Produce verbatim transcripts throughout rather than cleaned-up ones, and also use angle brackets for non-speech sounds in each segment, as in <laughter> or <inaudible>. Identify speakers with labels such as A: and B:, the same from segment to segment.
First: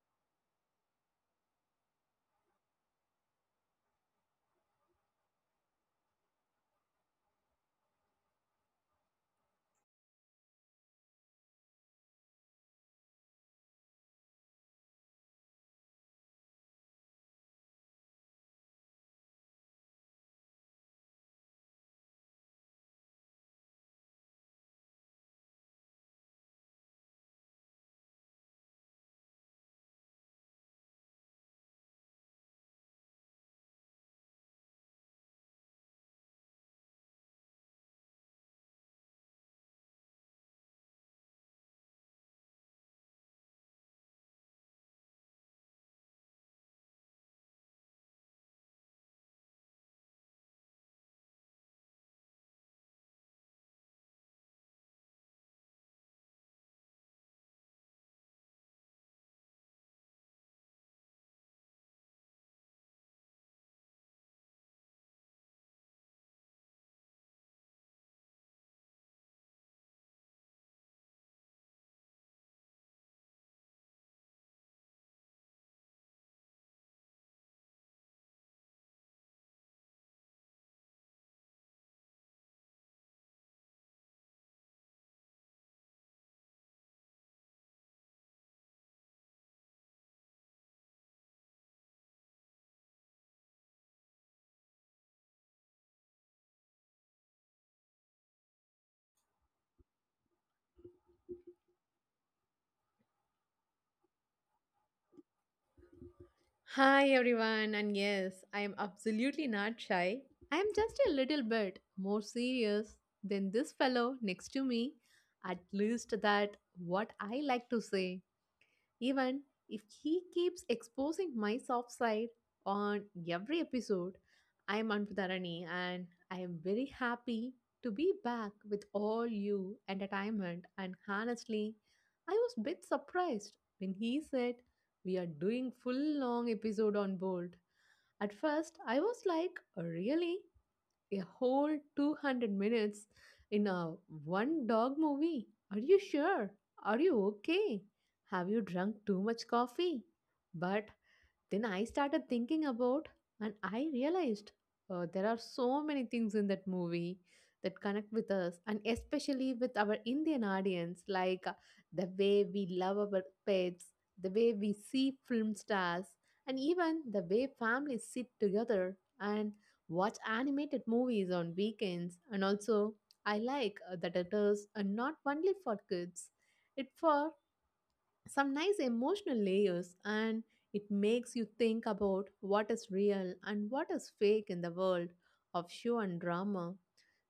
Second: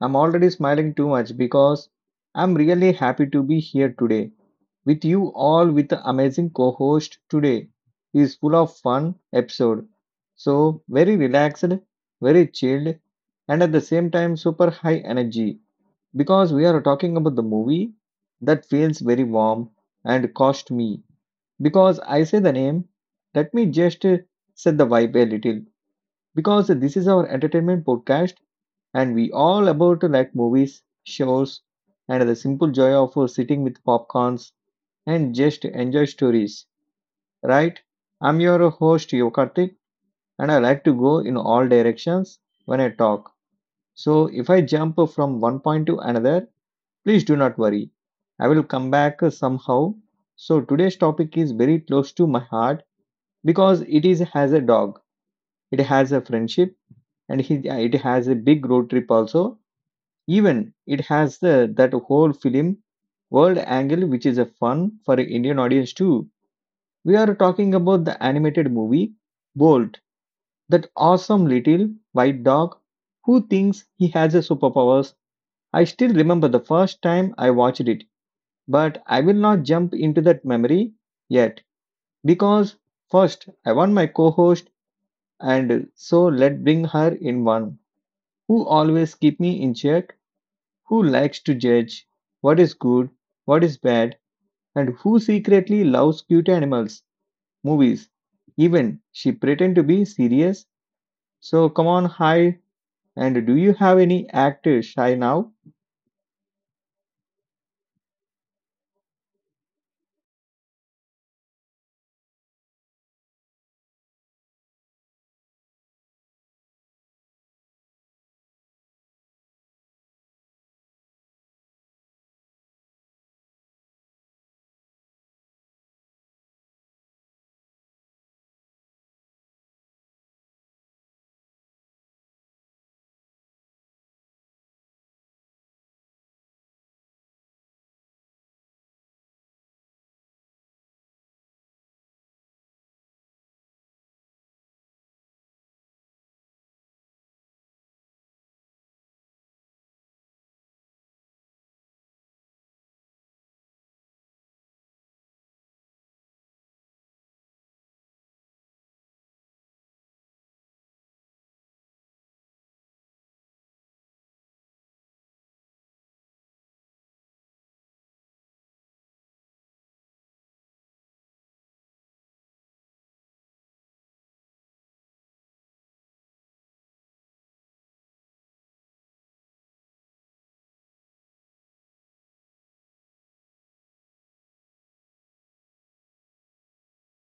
A: I'm already smiling too much because I'm really happy to be here today with you all with the amazing co-host today. Is full of fun episode. So very relaxed, very chilled, and at the same time super high energy because we are talking about the movie that feels very warm and cost me. Because I say the name, let me just uh, set the vibe a little because this is our entertainment podcast and we all about to like movies, shows, and the simple joy of uh, sitting with popcorns and just enjoy stories, right? I'm your host Yokartik and I like to go in all directions when I talk. So if I jump from one point to another, please do not worry. I will come back somehow. So today's topic is very close to my heart because it is has a dog. It has a friendship and he yeah, it has a big road trip also even it has the that whole film world angle which is a fun for an Indian audience too. We are talking about the animated movie Bolt, that awesome little white dog who thinks he has a superpowers. I still remember the first time I watched it, but I will not jump into that memory yet because first I want my co-host, and so let bring her in one who always keep me in check, who likes to judge what is good, what is bad, and who secretly loves cute animals, movies. Even she pretend to be serious. So come on, hi. And do you have any actor shy now?
B: Hi everyone, and yes, I am absolutely not shy. I am just a little bit more serious than this fellow next to me. At least that what I like to say. Even if he keeps exposing my soft side on every episode, I am Anputarani and I am very happy to be back with all you entertainment. And honestly, I was a bit surprised when he said we are doing full long episode on Bolt. At first, I was like, really? A whole two hundred minutes in a one dog movie. Are you sure? Are you okay? Have you drunk too much coffee? But then I started thinking about, and I realized uh, there are so many things in that movie that connect with us, and especially with our Indian audience, like uh, the way we love our pets, the way we see film stars, and even the way families sit together and watch animated movies on weekends. And also, I like uh, that it is uh, not only for kids, it's for some nice emotional layers and it makes you think about what is real and what is fake in the world of show and drama.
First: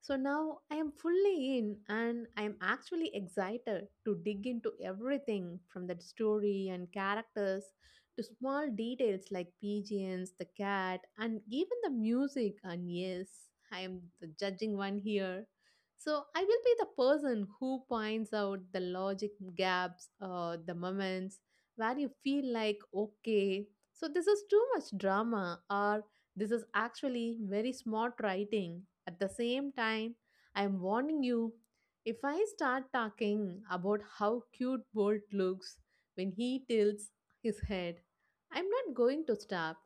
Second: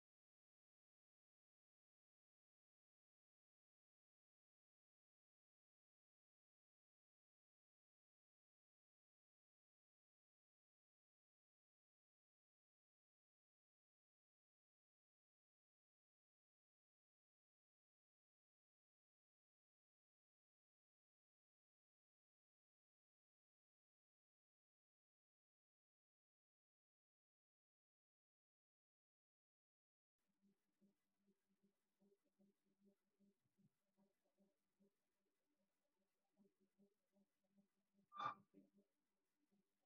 B: So now I am fully in and I am actually excited to dig into everything from the story and characters to small details like pigeons, the cat, and even the music. And yes, I am the judging one here so I will be the person who points out the logic gaps, uh, the moments where you feel like, okay, so this is too much drama, or this is actually very smart writing. At the same time, I am warning you if I start talking about how cute Bolt looks when he tilts his head, I'm not going to stop.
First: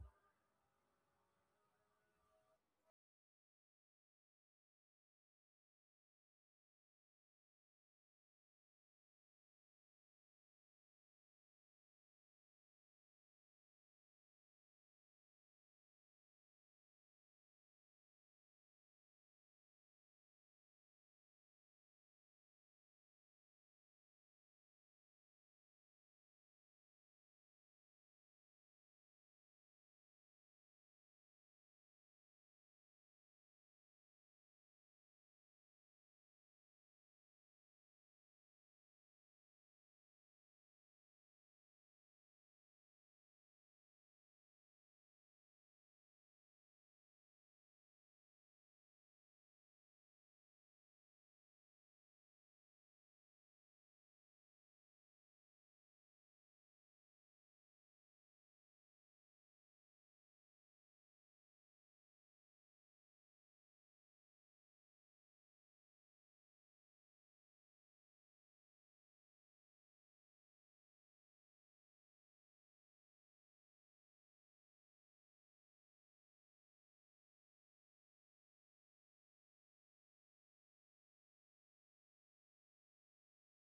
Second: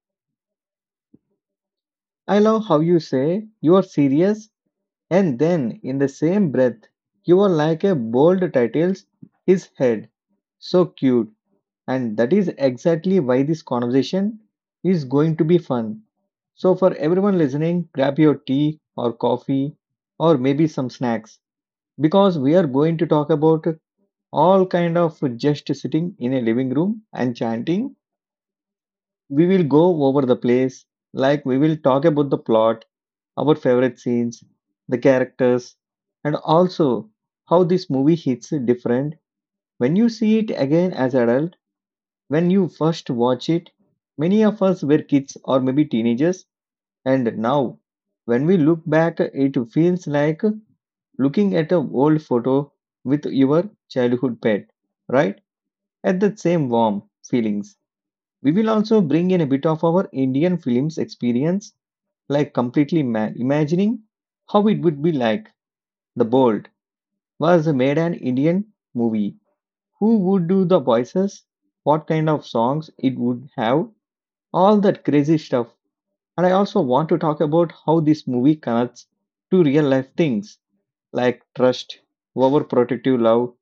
A: I love how you say you are serious, and then in the same breath, you are like a bold titles his head. So cute. And that is exactly why this conversation is going to be fun. So, for everyone listening, grab your tea or coffee or maybe some snacks because we are going to talk about all kind of just sitting in a living room and chanting. We will go over the place, like we will talk about the plot, our favorite scenes, the characters, and also how this movie hits different when you see it again as adult. When you first watch it, many of us were kids or maybe teenagers, and now when we look back, it feels like looking at an old photo with your childhood pet, right? At the same warm feelings. We will also bring in a bit of our Indian films experience, like completely ma- imagining how it would be like. The Bolt was made an Indian movie. Who would do the voices? What kind of songs it would have? All that crazy stuff. And I also want to talk about how this movie connects to real life things like trust, overprotective love,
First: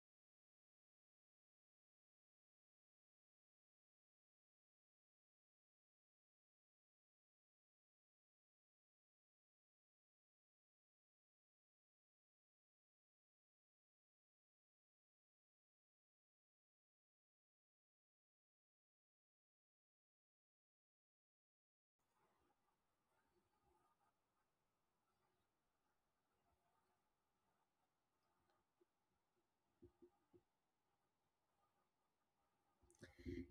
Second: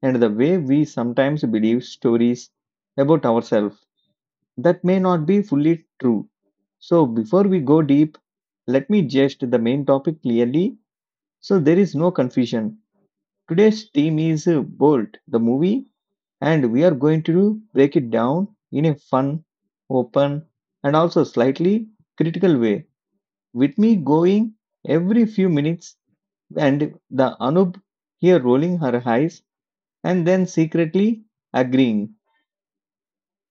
A: and the way we sometimes believe stories about ourselves that may not be fully true. So, before we go deep, let me just the main topic clearly so there is no confusion. Today's theme is uh, Bolt, the movie, and we are going to break it down in a fun, open, and also slightly critical way with me going every few minutes, and the Anub here rolling her eyes and then secretly agreeing.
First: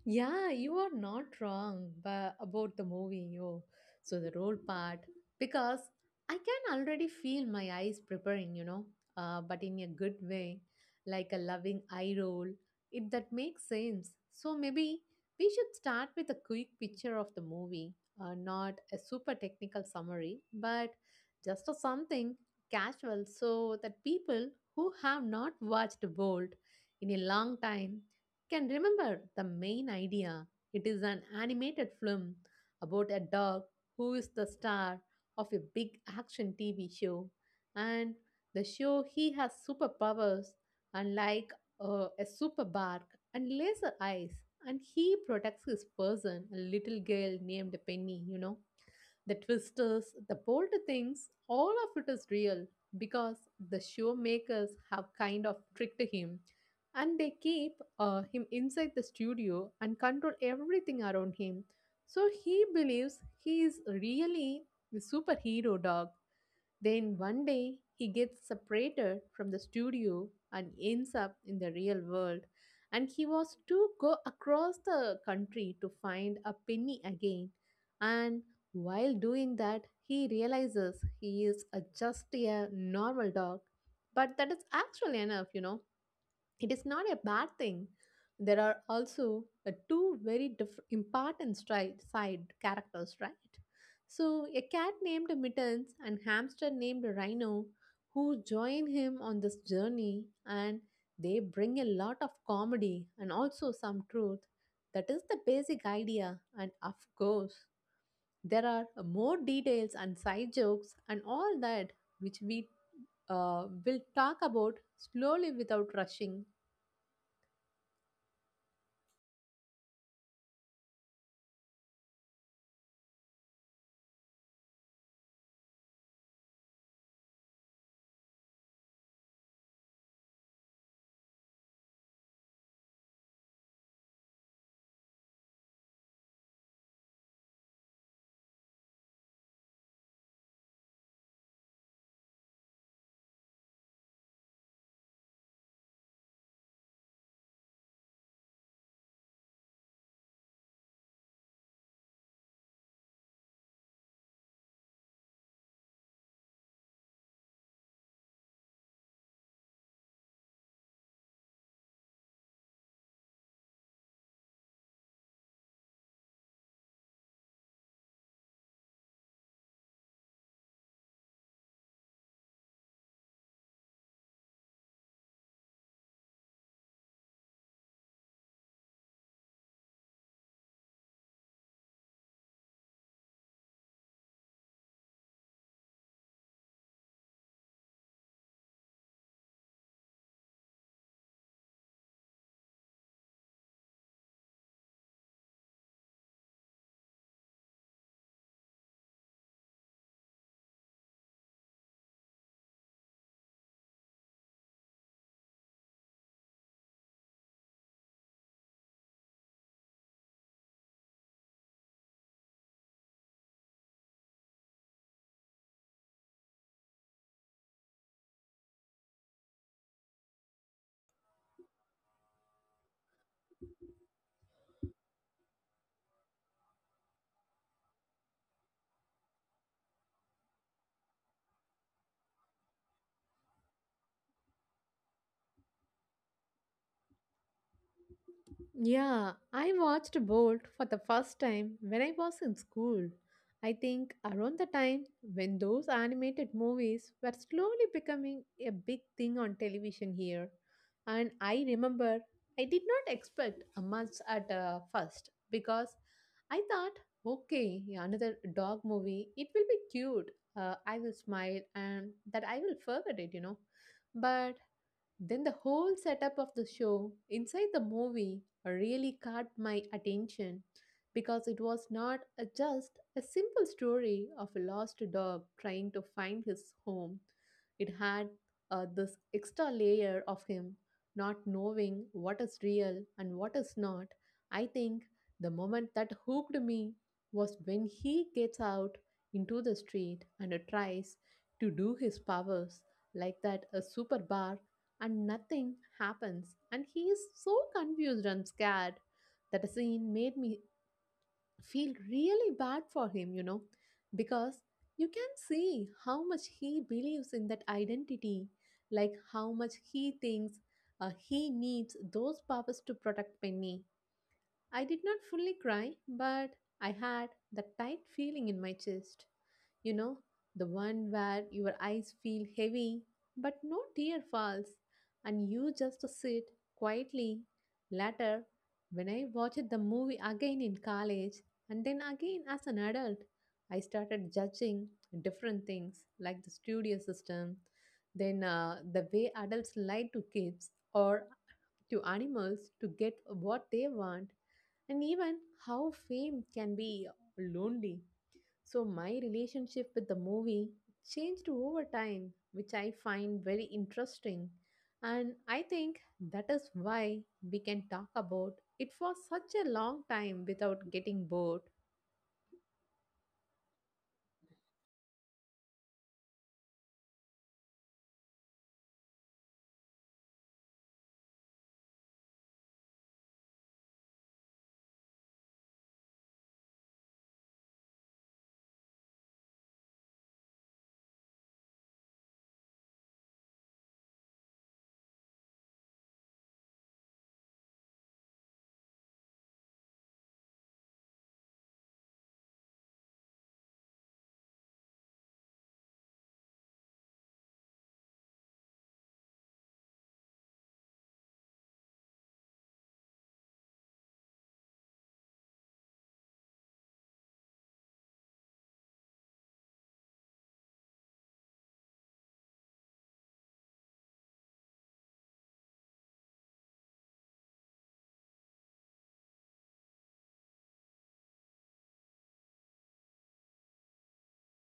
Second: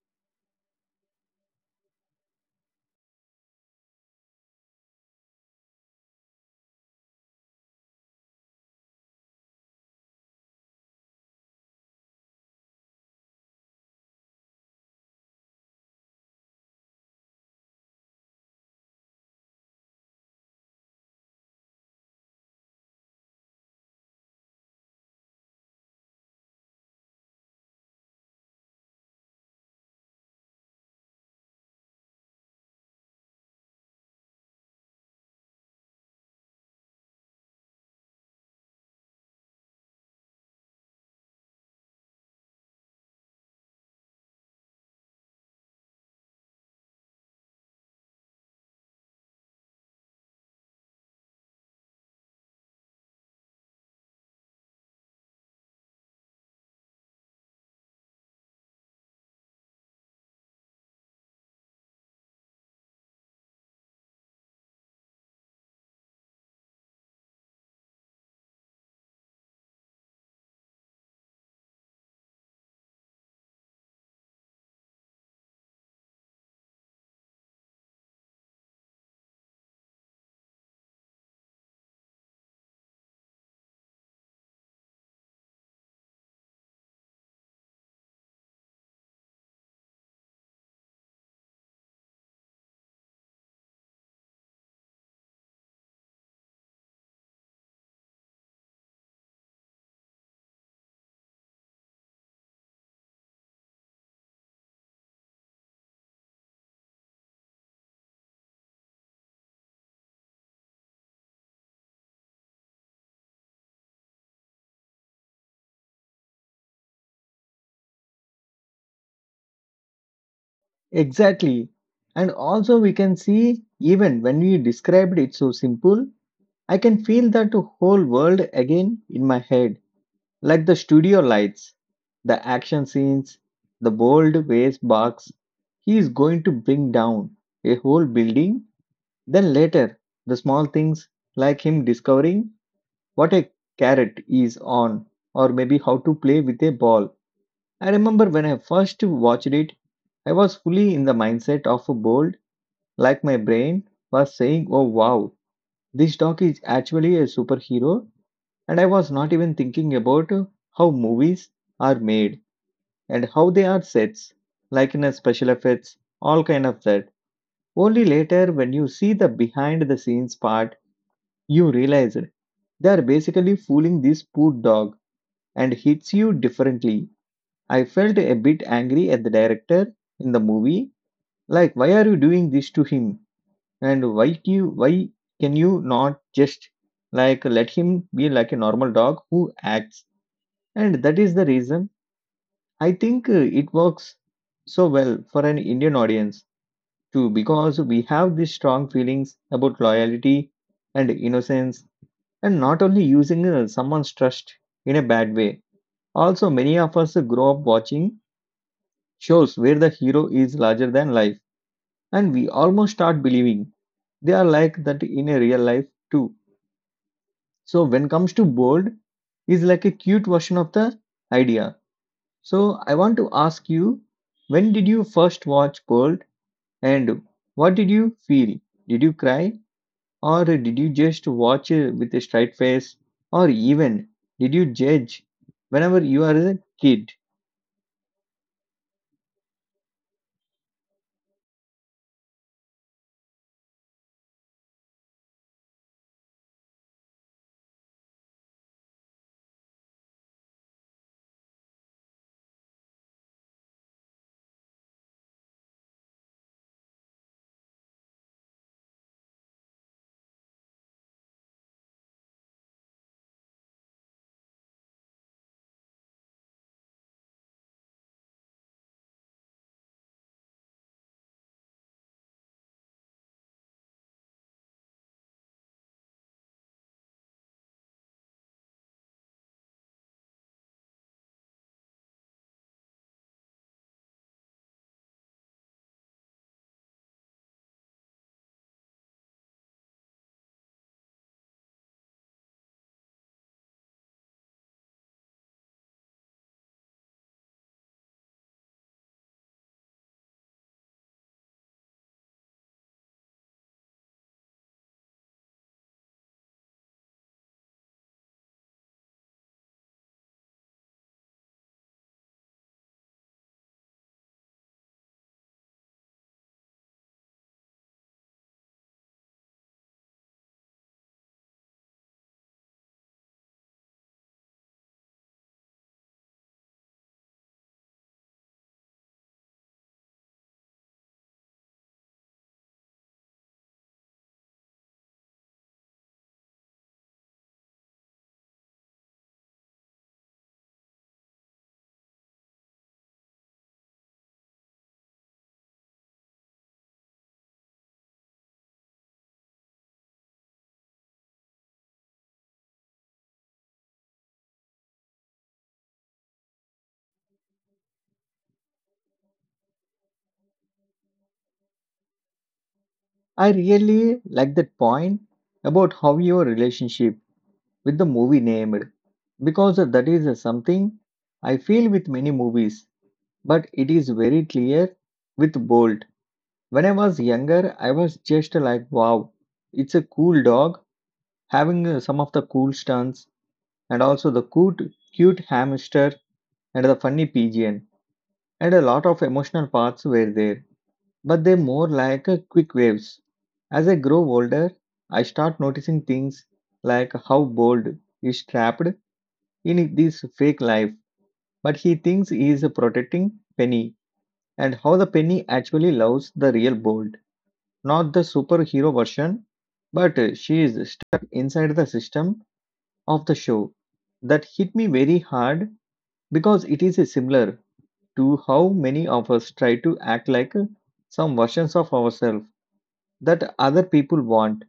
B: Yeah, you are not wrong but about the movie, yo. So the role part, because I can already feel my eyes preparing, you know, uh, but in a good way, like a loving eye roll, if that makes sense. So maybe we should start with a quick picture of the movie, uh, not a super technical summary, but just a something casual so that people who have not watched Bolt in a long time can remember the main idea. It is an animated film about a dog who is the star of a big action T V show, and the show he has superpowers, unlike uh, a super bark and laser eyes, and he protects his person, a little girl named Penny. You know, the twisters, the bold things, all of it is real because the show makers have kind of tricked him and they keep uh, him inside the studio and control everything around him. So he believes he is really the superhero dog. Then one day he gets separated from the studio and ends up in the real world. And he was to go across the country to find a penny again. And while doing that, he realizes he is a, just a normal dog. But that is actually enough, you know it is not a bad thing. There are also uh, two very diff- important stri- side characters, right? So, a cat named Mittens and hamster named Rhino who join him on this journey, and they bring a lot of comedy and also some truth. That is the basic idea, and of course, there are more details and side jokes and all that which we uh, will talk about slowly without rushing.
A: Exactly. And also, we can see, even when we described it so simple, I can feel that whole world again in my head, like the studio lights, the action scenes, the bold waste box. He is going to bring down a whole building. Then later, the small things like him discovering what a carrot is on, or maybe how to play with a ball. I remember when I first watched it, I was fully in the mindset of a bold, like my brain was saying, "Oh wow, this dog is actually a superhero," and I was not even thinking about how movies are made and how they are sets, like in a special effects, all kind of that. Only later when you see the behind the scenes part, you realize they are basically fooling this poor dog and hits you differently. I felt a bit angry at the director in the movie, like why are you doing this to him? And why do you, why can you not just like let him be like a normal dog who acts? And that is the reason I think uh, it works so well for an Indian audience too because we have these strong feelings about loyalty and innocence and not only using uh, someone's trust in a bad way. Also, many of us grow up watching shows where the hero is larger than life and we almost start believing they are like that in a real life too. So when comes to bold is like a cute version of the idea. So I want to ask you, when did you first watch bold and what did you feel? Did you cry or did you just watch it with a straight face, or even did you judge whenever you are a kid?
B: Yeah, I watched Bolt for the first time when I was in school. I think around the time when those animated movies were slowly becoming a big thing on television here. And I remember I did not expect a much at uh, first because I thought, okay, yeah, another dog movie, it will be cute. Uh, I will smile and that I will forget it, you know. But then the whole setup of the show inside the movie really caught my attention because it was not a, just a simple story of a lost dog trying to find his home. It had uh, this extra layer of him not knowing what is real and what is not. I think the moment that hooked me was when he gets out into the street and tries to do his powers like that a super bar and nothing happens and he is so confused and scared. That scene made me feel really bad for him, you know, because you can see how much he believes in that identity, like how much he thinks uh, he needs those powers to protect penny. I did not fully cry but I had that tight feeling in my chest, you know, the one where your eyes feel heavy but no tear falls, and you just sit quietly. Later, when I watched the movie again in college and then again as an adult, I started judging different things like the studio system, then uh, the way adults lie to kids or to animals to get what they want, and even how fame can be lonely. So my relationship with the movie changed over time, which I find very interesting. And I think that is why we can talk about it for such a long time without getting bored.
A: I really like that point about how your relationship with the movie named because that is something I feel with many movies, but it is very clear with Bolt. When I was younger, I was just like, wow, it's a cool dog having uh, some of the cool stunts and also the cute, cute hamster and the funny pigeon, and a lot of emotional parts were there, but they more like uh, quick waves. As I grow older, I start noticing things like how Bolt is trapped in this fake life, but he thinks he is protecting Penny and how the Penny actually loves the real Bolt, not the superhero version, but uh, she is stuck inside the system of the show. That hit me very hard because it is uh, similar to how many of us try to act like uh, some versions of ourselves that other people want,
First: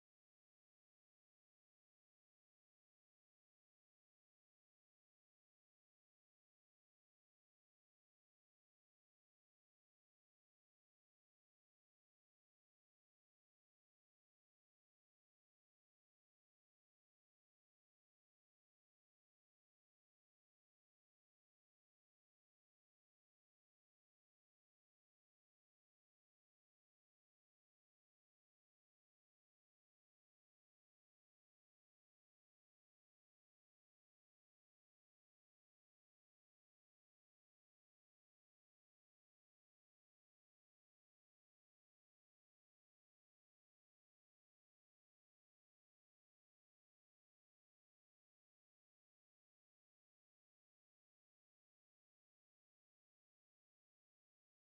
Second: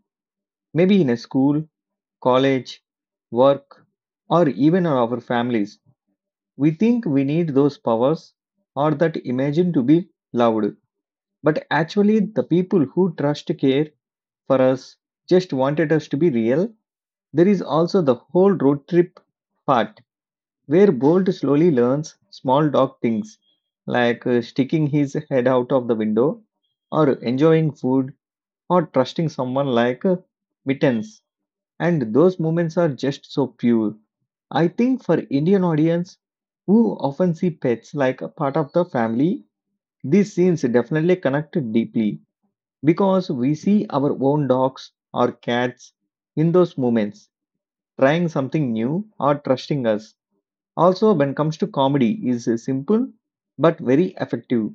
A: maybe in a school, college, work, or even our families. We think we need those powers or that imagine to be loved, but actually, the people who trust care for us just wanted us to be real. There is also the whole road trip part where Bolt slowly learns small dog things like uh, sticking his head out of the window or enjoying food or trusting someone like uh, Mittens and those moments are just so pure. I think for Indian audience who often see pets like a part of the family, these scenes definitely connect deeply because we see our own dogs or cats in those moments trying something new or trusting us. Also when comes to comedy is simple but very effective,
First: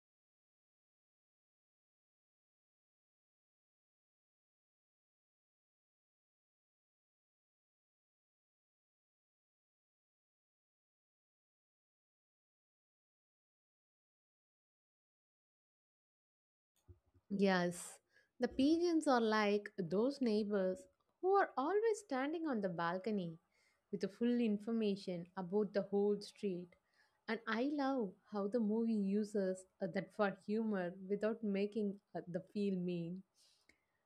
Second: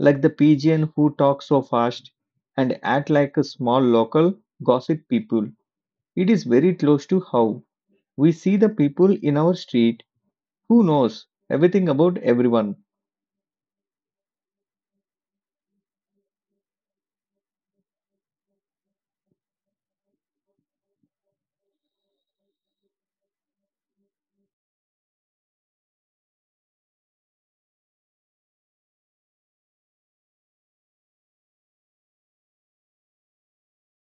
A: like the pigeon who talks so fast and act like a small local gossip people. It is very close to how we see the people in our street who knows everything about everyone.
B: Yes, the pigeons are like those neighbors who are always standing on the balcony with the full information about the whole street. And I love how the movie uses uh, that for humor without making uh, the feel mean.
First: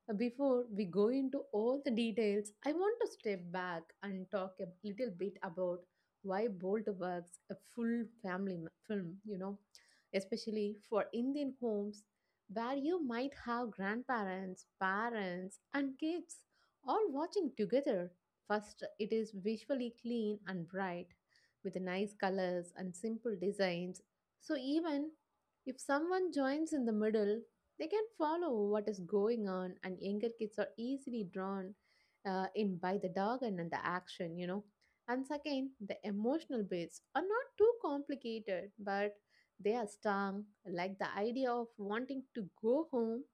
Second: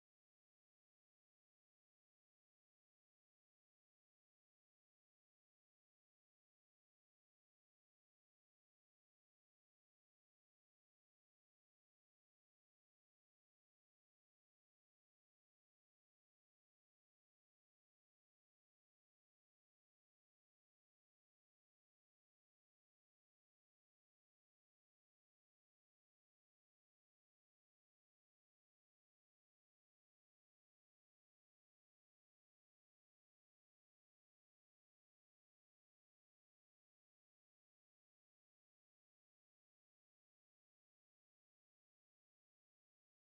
B: Uh, Before we go into all the details, I want to step back and talk a little bit about why Bolt works a full family m- film, you know, especially for Indian homes where you might have grandparents, parents, and kids all watching together. First, it is visually clean and bright with nice colors and simple designs. So, even if someone joins in the middle, they can follow what is going on, and younger kids are easily drawn uh, in by the dog and and the action, you know. And second, the emotional bits are not too complicated, but they are strong, like the idea of wanting to go home,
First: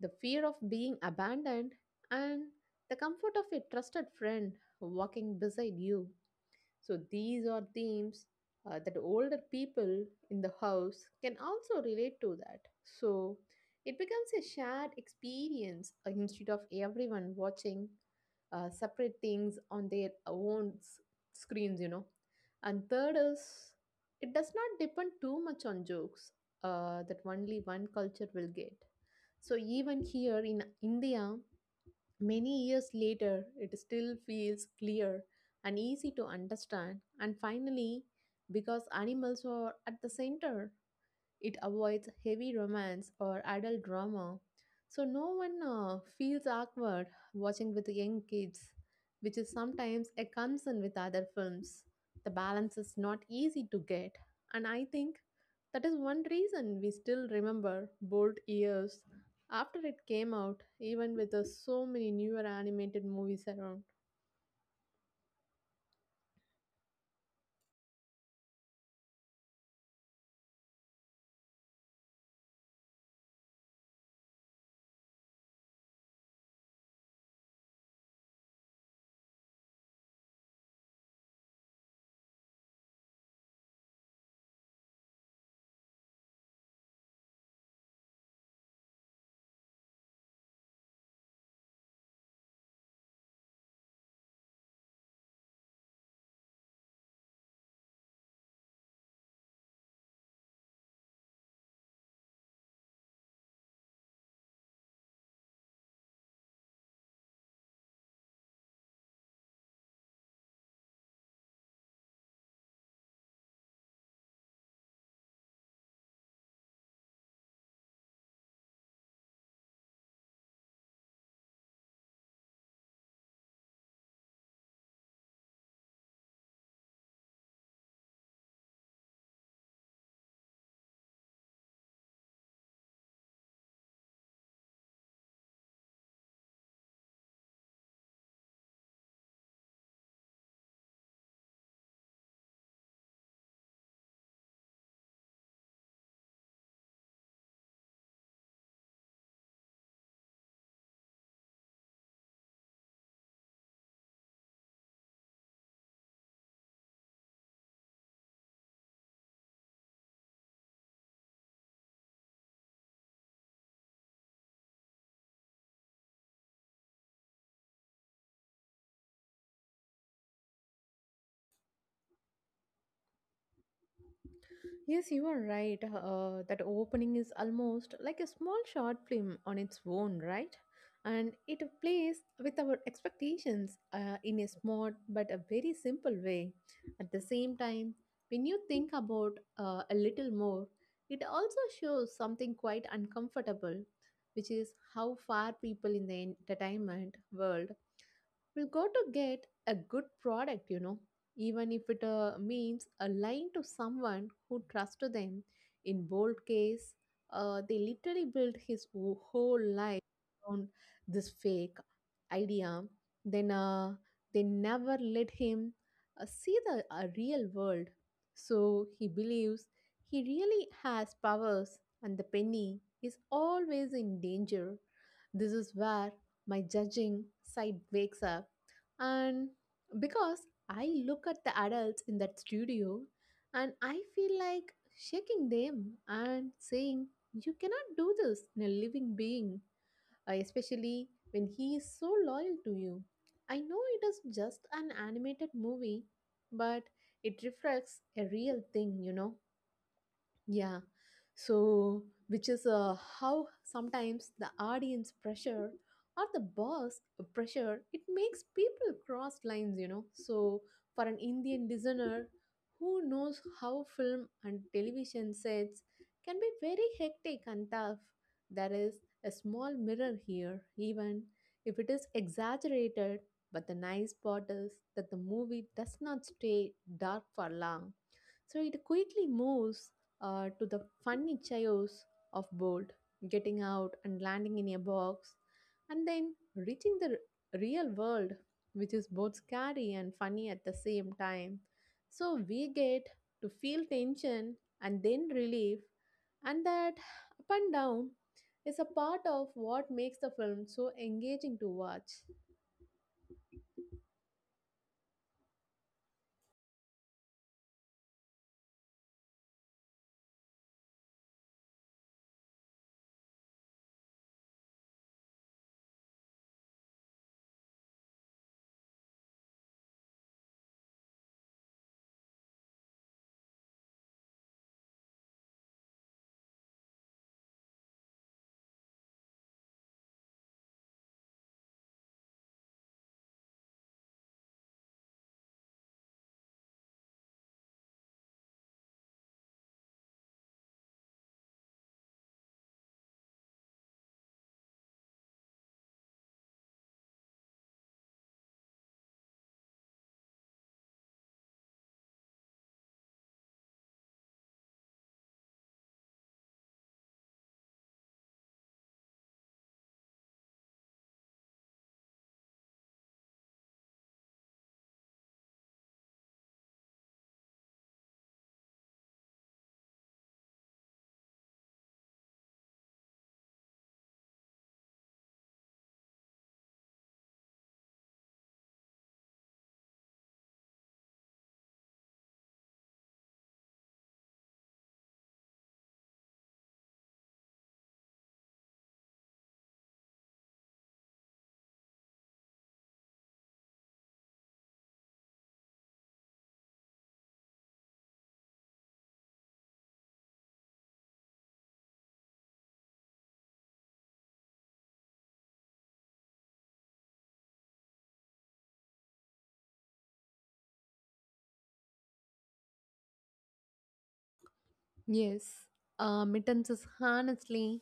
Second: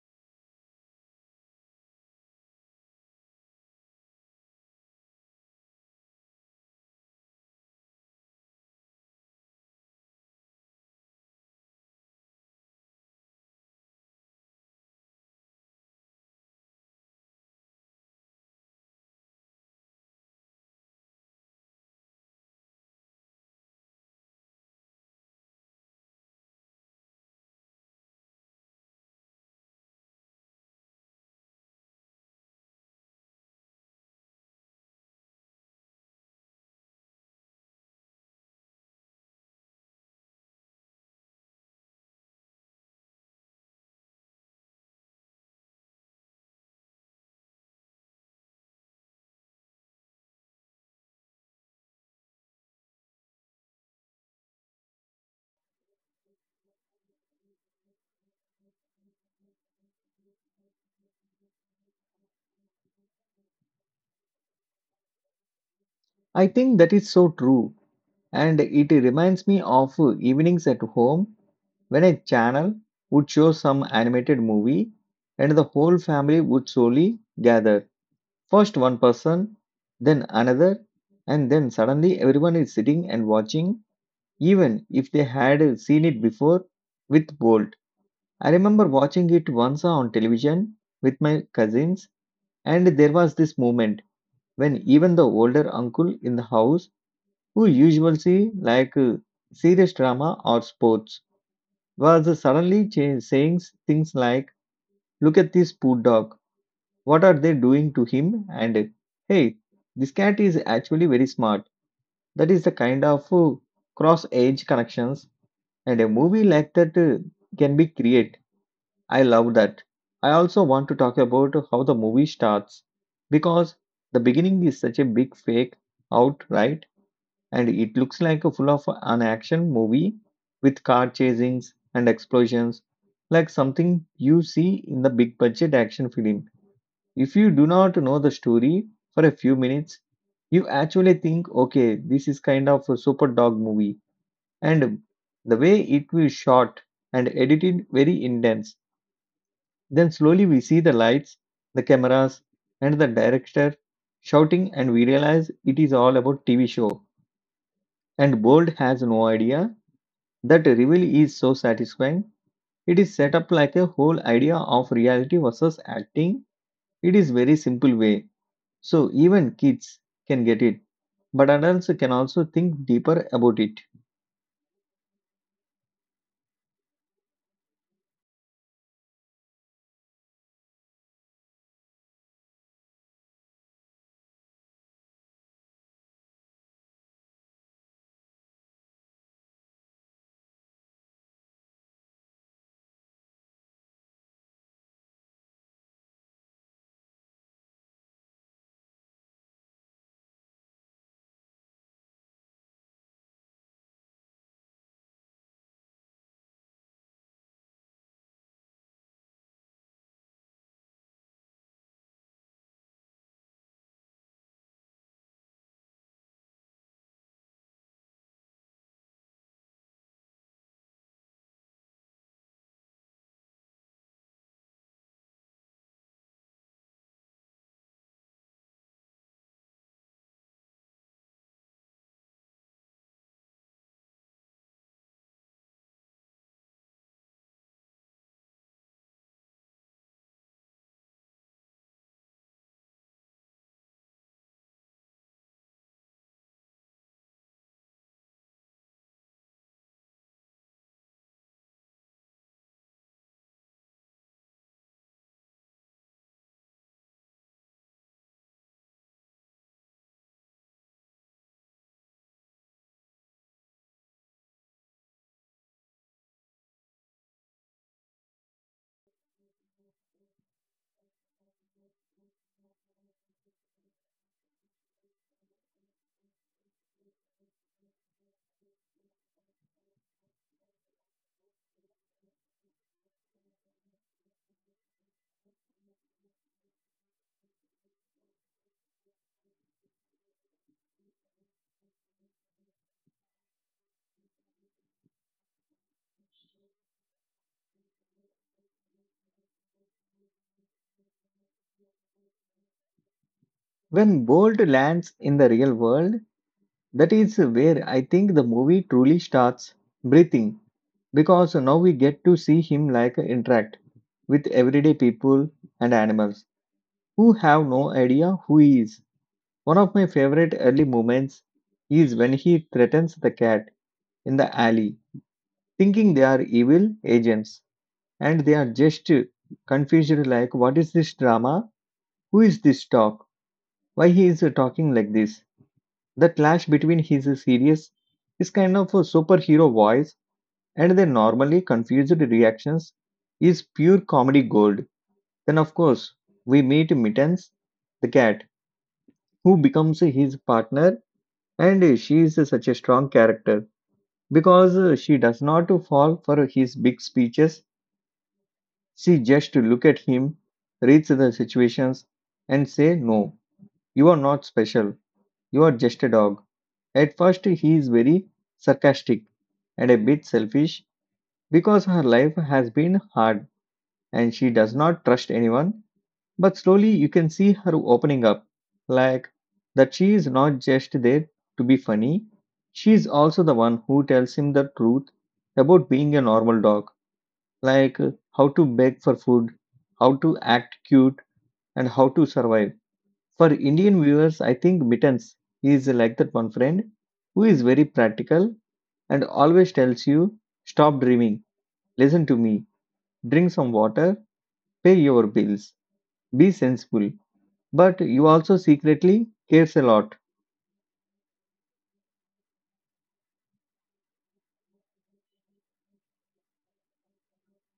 B: the fear of being abandoned, and the comfort of a trusted friend walking beside you. So these are themes uh, that older people in the house can also relate to that. So it becomes a shared experience uh, instead of everyone watching uh, separate things on their own s- screens, you know. And third is it does not depend too much on jokes uh, that only one culture will get. So even here in India, many years later, it still feels clear and easy to understand, and finally, because animals are at the center it avoids heavy romance or adult drama, so no one uh, feels awkward watching with young kids, which is sometimes a concern with other films. The balance is not easy to get, and I think that is one reason we still remember Bold Years after it came out, even with uh, so many newer animated movies around.
A: I think that is so true and it reminds me of evenings at home when a channel would show some animated movie and the whole family would slowly gather. First one person, then another, and then suddenly everyone is sitting and watching even if they had seen it before with Bolt. I remember watching it once on television with my cousins. And there was this moment when even the older uncle in the house, who usually see like uh, serious drama or sports, was suddenly cha- saying things like, "Look at this poor dog. What are they doing to him?" And, "Hey, this cat is actually very smart." That is the kind of cross age connections and a movie like that uh, can be created. I love that. I also want to talk about how the movie starts because the beginning is such a big fake out, right? And it looks like a full of an action movie with car chasings and explosions, like something you see in the big budget action film. If you do not know the story for a few minutes, you actually think, okay, this is kind of a super dog movie. And the way it will shot and edited very intense, then slowly we see the lights, the cameras, and the director shouting, and we realize it is all about T V show. And Bold has no idea. That reveal is so satisfying. It is set up like a whole idea of reality versus acting. It is very simple way, so even kids can get it. But adults can also think deeper about it.
B: Yes, you are right. Uh, that opening is almost like a small short film on its own, right? And it plays with our expectations uh, in a smart but a very simple way. At the same time, when you think about uh, a little more, it also shows something quite uncomfortable, which is how far people in the entertainment world will go to get a good product, you know, even if it uh, means a lying to someone who trusts them. In bold case, uh, they literally built his wh- whole life on this fake idea. Then uh, they never let him uh, see the uh, real world. So he believes he really has powers, and the penny is always in danger. This is where my judging side wakes up, and because I look at the adults in that studio and I feel like shaking them and saying, you cannot do this in a living being, uh, especially when he is so loyal to you. I know it is just an animated movie, but it reflects a real thing, you know. Yeah. So, which is uh, how sometimes the audience pressure or the boss pressure it makes people cross lines, you know. So, for an Indian listener who knows how film and television sets can be very hectic and tough, there is a small mirror here, even if it is exaggerated. But the nice part is that the movie does not stay dark for long, so it quickly moves uh, to the funny chaos of bolt getting out and landing in a box and then reaching the r- real world, which is both scary and funny at the same time. So we get to feel tension and then relief, and that up and down is a part of what makes the film so engaging to watch.
A: When Bolt lands in the real world, that is where I think the movie truly starts breathing because now we get to see him like interact with everyday people and animals who have no idea who he is. One of my favorite early moments is when he threatens the cat in the alley, thinking they are evil agents and they are just confused like, what is this drama? Who is this talk? Why he is talking like this? The clash between his serious, his kind of a superhero voice and their normally confused reactions is pure comedy gold. Then, of course, we meet Mittens, the cat, who becomes his partner, and she is such a strong character because she does not fall for his big speeches. She just look at him, reads the situations, and say, "No, you are not special. You are just a dog." At first, he is very sarcastic and a bit selfish because her life has been hard and she does not trust anyone. But slowly you can see her opening up, like that she is not just there to be funny, she is also the one who tells him the truth about being a normal dog, like uh, how to beg for food, how to act cute, and how to survive. For Indian viewers, I think Mittens is like that one friend who is very practical and always tells you, stop dreaming, listen to me, drink some water, pay your bills. Be sensible, but you also secretly cares a lot.
B: Yes, uh, mittens is honestly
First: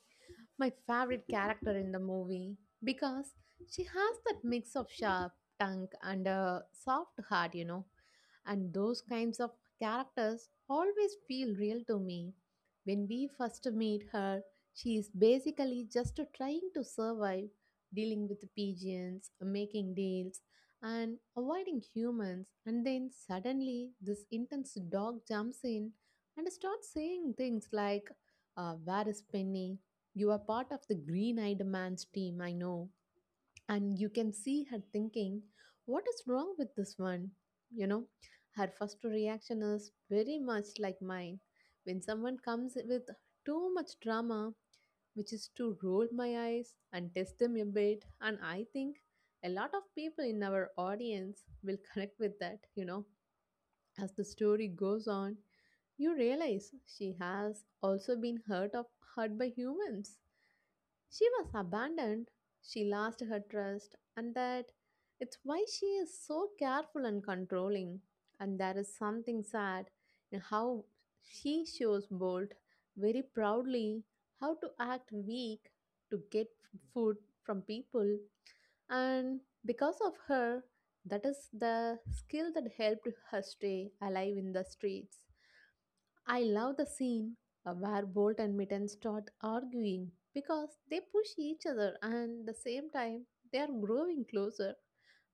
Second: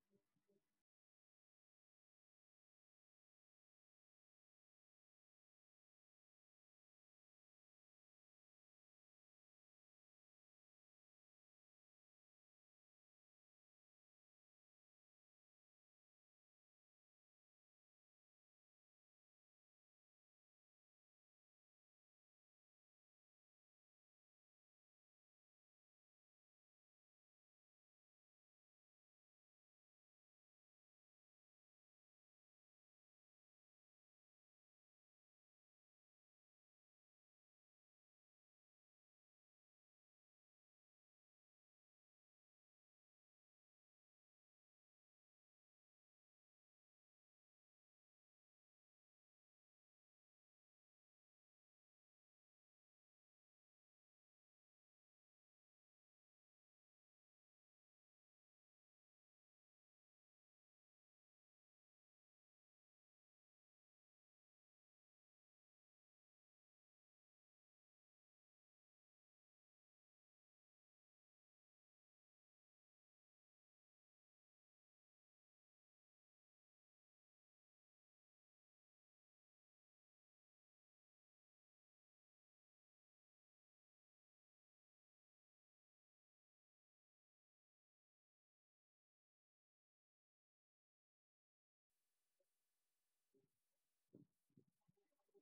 B: my favorite character in the movie because she has that mix of sharp tongue and a soft heart, you know. And those kinds of characters always feel real to me. When we first meet her, she is basically just trying to survive, dealing with pigeons, making deals, and avoiding humans. And then suddenly, this intense dog jumps in and starts saying things like, uh, Where is Penny? You are part of the green eyed man's team, I know. And you can see her thinking, What is wrong with this one? You know, her first reaction is very much like mine. When someone comes with too much drama, which is to roll my eyes and test them a bit, and I think a lot of people in our audience will <laughs> connect with that, you know. As the story goes on, you realize she has also been hurt of hurt by humans. She was abandoned, she lost her trust, and that it's why she is so careful and controlling. And there is something sad in how she shows Bolt very proudly how to act weak to get food from people, and because of her, that is the skill that helped her stay alive in the streets. I love the scene uh, where Bolt and Mitten start arguing, because they push each other and the same time they are growing closer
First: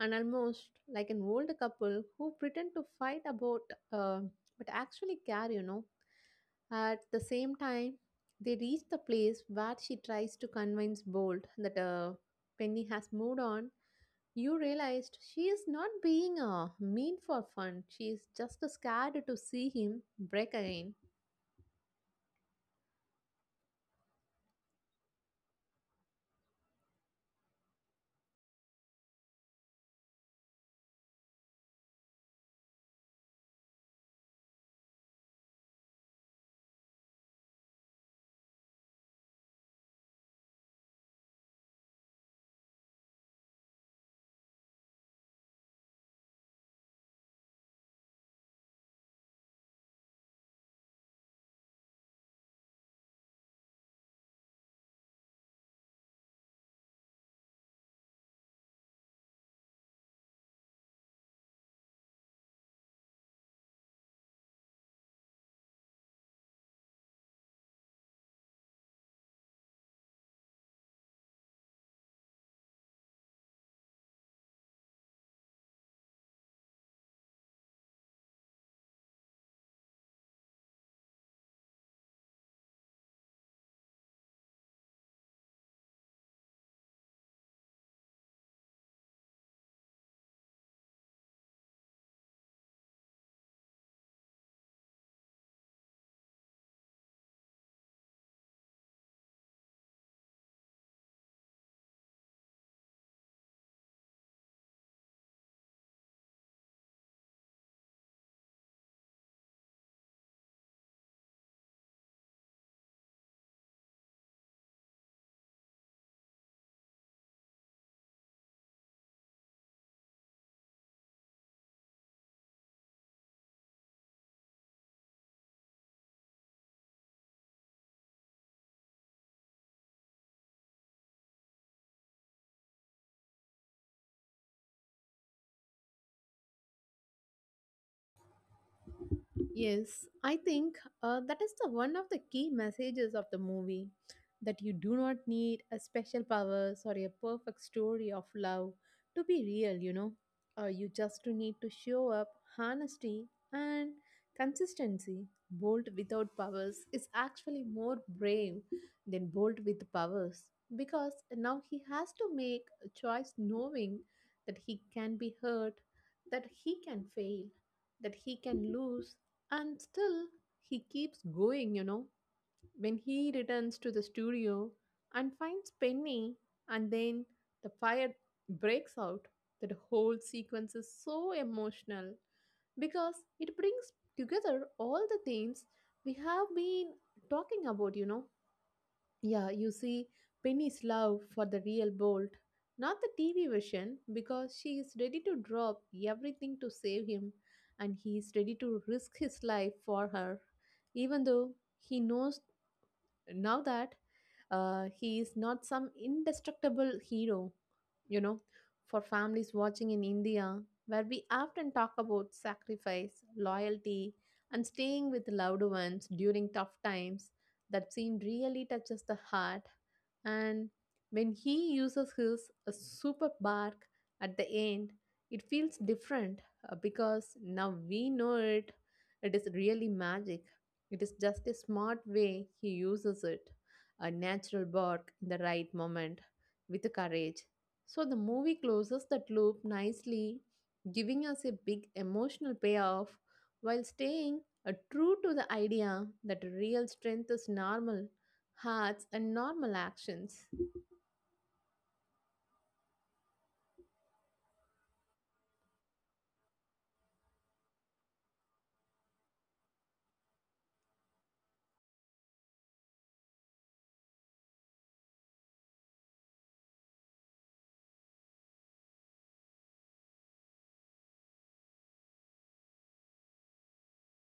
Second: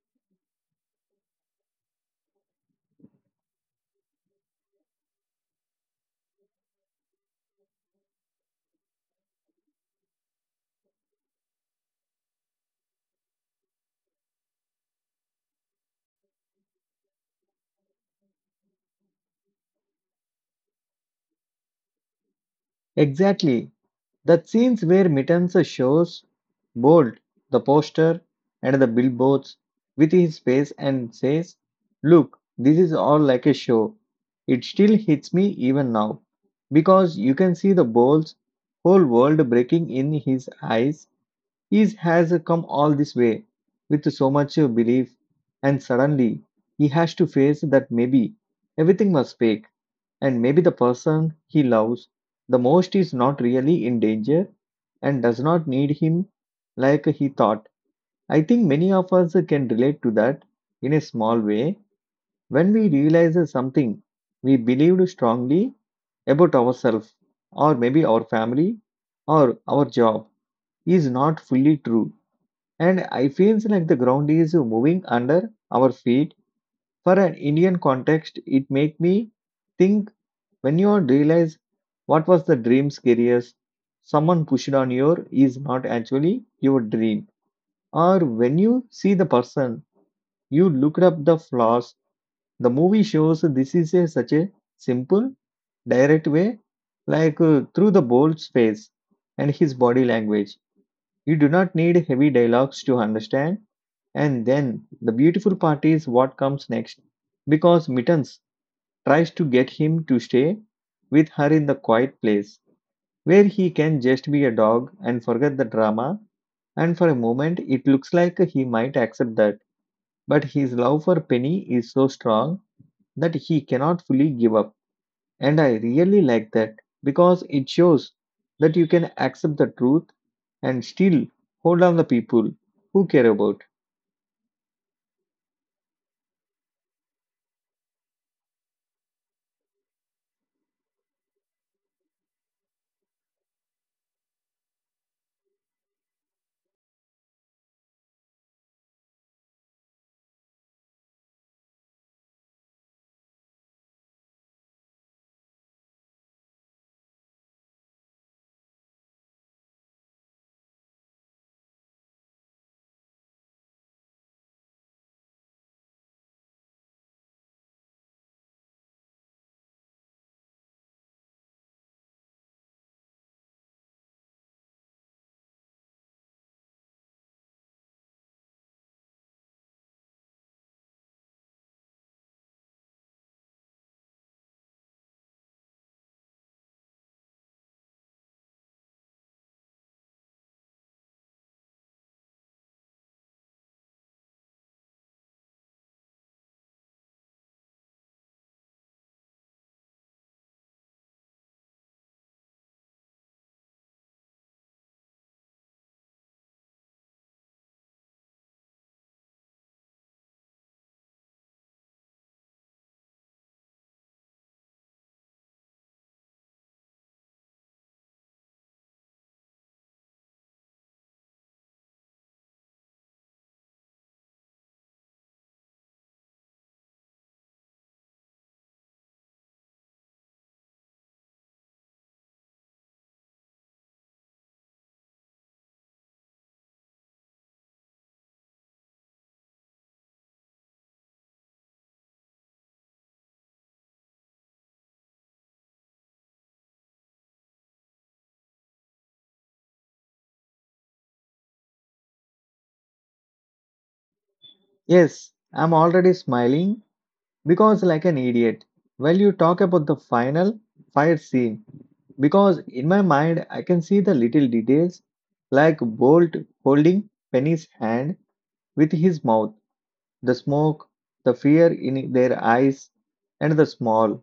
B: and almost like an old couple who pretend to fight about uh, but actually care, you know. At the same time, they reach the place where she tries to convince Bolt that uh, Penny has moved on. You realized she is not being uh, mean for fun. She is just scared to see him break again.
A: Exactly. That scenes where Mittens shows Bolt the poster and the billboards with his face and says, "Look, this is all like a show." It still hits me even now, because you can see the Bolt's whole world breaking in his eyes. He has come all this way with so much belief, and suddenly he has to face that maybe everything was fake. And maybe the person he loves the most is not really in danger and does not need him like he thought. I think many of us can relate to that in a small way, when we realize something we believed strongly about ourselves, or maybe our family, or our job is not fully true. And I feels like the ground is moving under our feet. For an Indian context, it make me think when you realize what was the dream scariest someone pushed on your is not actually your dream, or when you see the person, you looked up the flaws. The movie shows this is a, such a simple, direct way, like uh, through the bold space and his body language. You do not need heavy dialogues to understand. And then the beautiful part is what comes next, because Mittens tries to get him to stay with her in the quiet place where he can just be a dog and forget the drama. And for a moment, it looks like he might accept that. But his love for Penny is so strong that he cannot fully give up. And I really like that because it shows that you can accept the truth and still hold on the people who care about.
B: Yes, I think uh, that is the one of the key messages of the movie, that you do not need a special powers or a perfect story of love to be real, you know. Uh, you just need to show up honesty and consistency. Bold without powers is actually more brave than bold with powers, because now he has to make a choice knowing that he can be hurt, that he can fail, that he can lose, and still, he keeps going, you know. When he returns to the studio and finds Penny, and then the fire breaks out, that whole sequence is so emotional because it brings together all the themes we have been talking about, you know. Yeah, you see, Penny's love for the real Bolt, not the T V version, because she is ready to drop everything to save him and he is ready to risk his life for her, even though he knows now that uh, he is not some indestructible hero, you know. For families watching in India, where we often talk about sacrifice, loyalty, and staying with loved ones during tough times, that scene really touches the heart. And when he uses his uh, super bark at the end, it feels different uh, because now we know it. It is really magic. It is just a smart way he uses it, a natural bark in the right moment, with courage. So the movie closes that loop nicely, giving us a big emotional payoff while staying uh, true to the idea that real strength is normal hearts and normal actions.
A: Yes, I'm already smiling because like an idiot while you talk about the final fight scene, because in my mind I can see the little details, like bolt holding penny's hand with his mouth, the smoke, the fear in their eyes, and the small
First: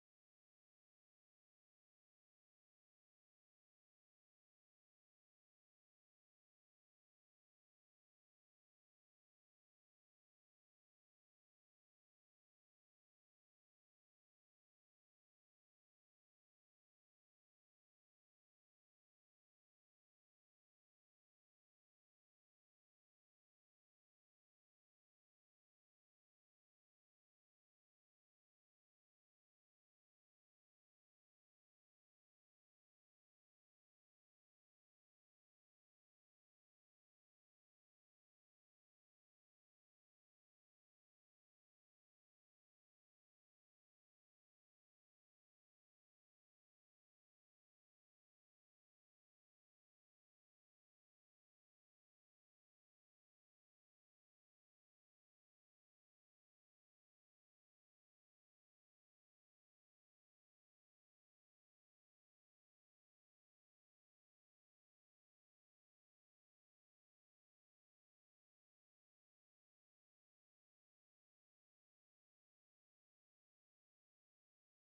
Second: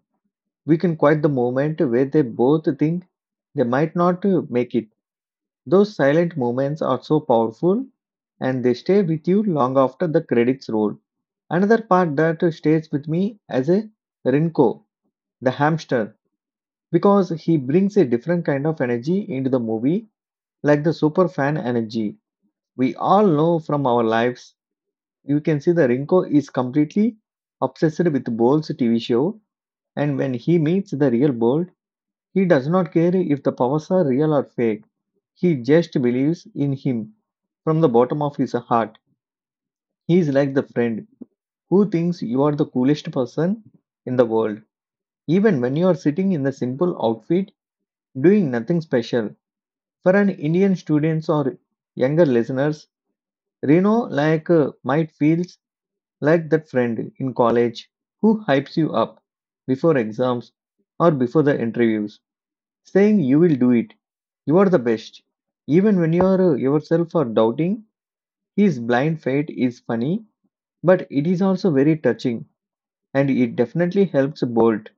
A: we can quite the moment where they both think they might not uh, make it. Those silent moments are so powerful, and they stay with you long after the credits roll. Another part that stays with me as a Rinko, the hamster, because he brings a different kind of energy into the movie, like the super fan energy. We all know from our lives, you can see the Rinko is completely obsessed with Bolt's T V show, and when he meets the real Bolt, he does not care if the powers are real or fake. He just believes in him from the bottom of his heart. He is like the friend who thinks you are the coolest person in the world, even when you are sitting in the simple outfit doing nothing special. For an Indian students or younger listeners, Reno like uh, might feels like that friend in college who hypes you up before exams or before the interviews, saying you will do it, you are the best, even when you are uh, yourself are doubting. His blind faith is funny, but it is also very touching, and it definitely helps Bolt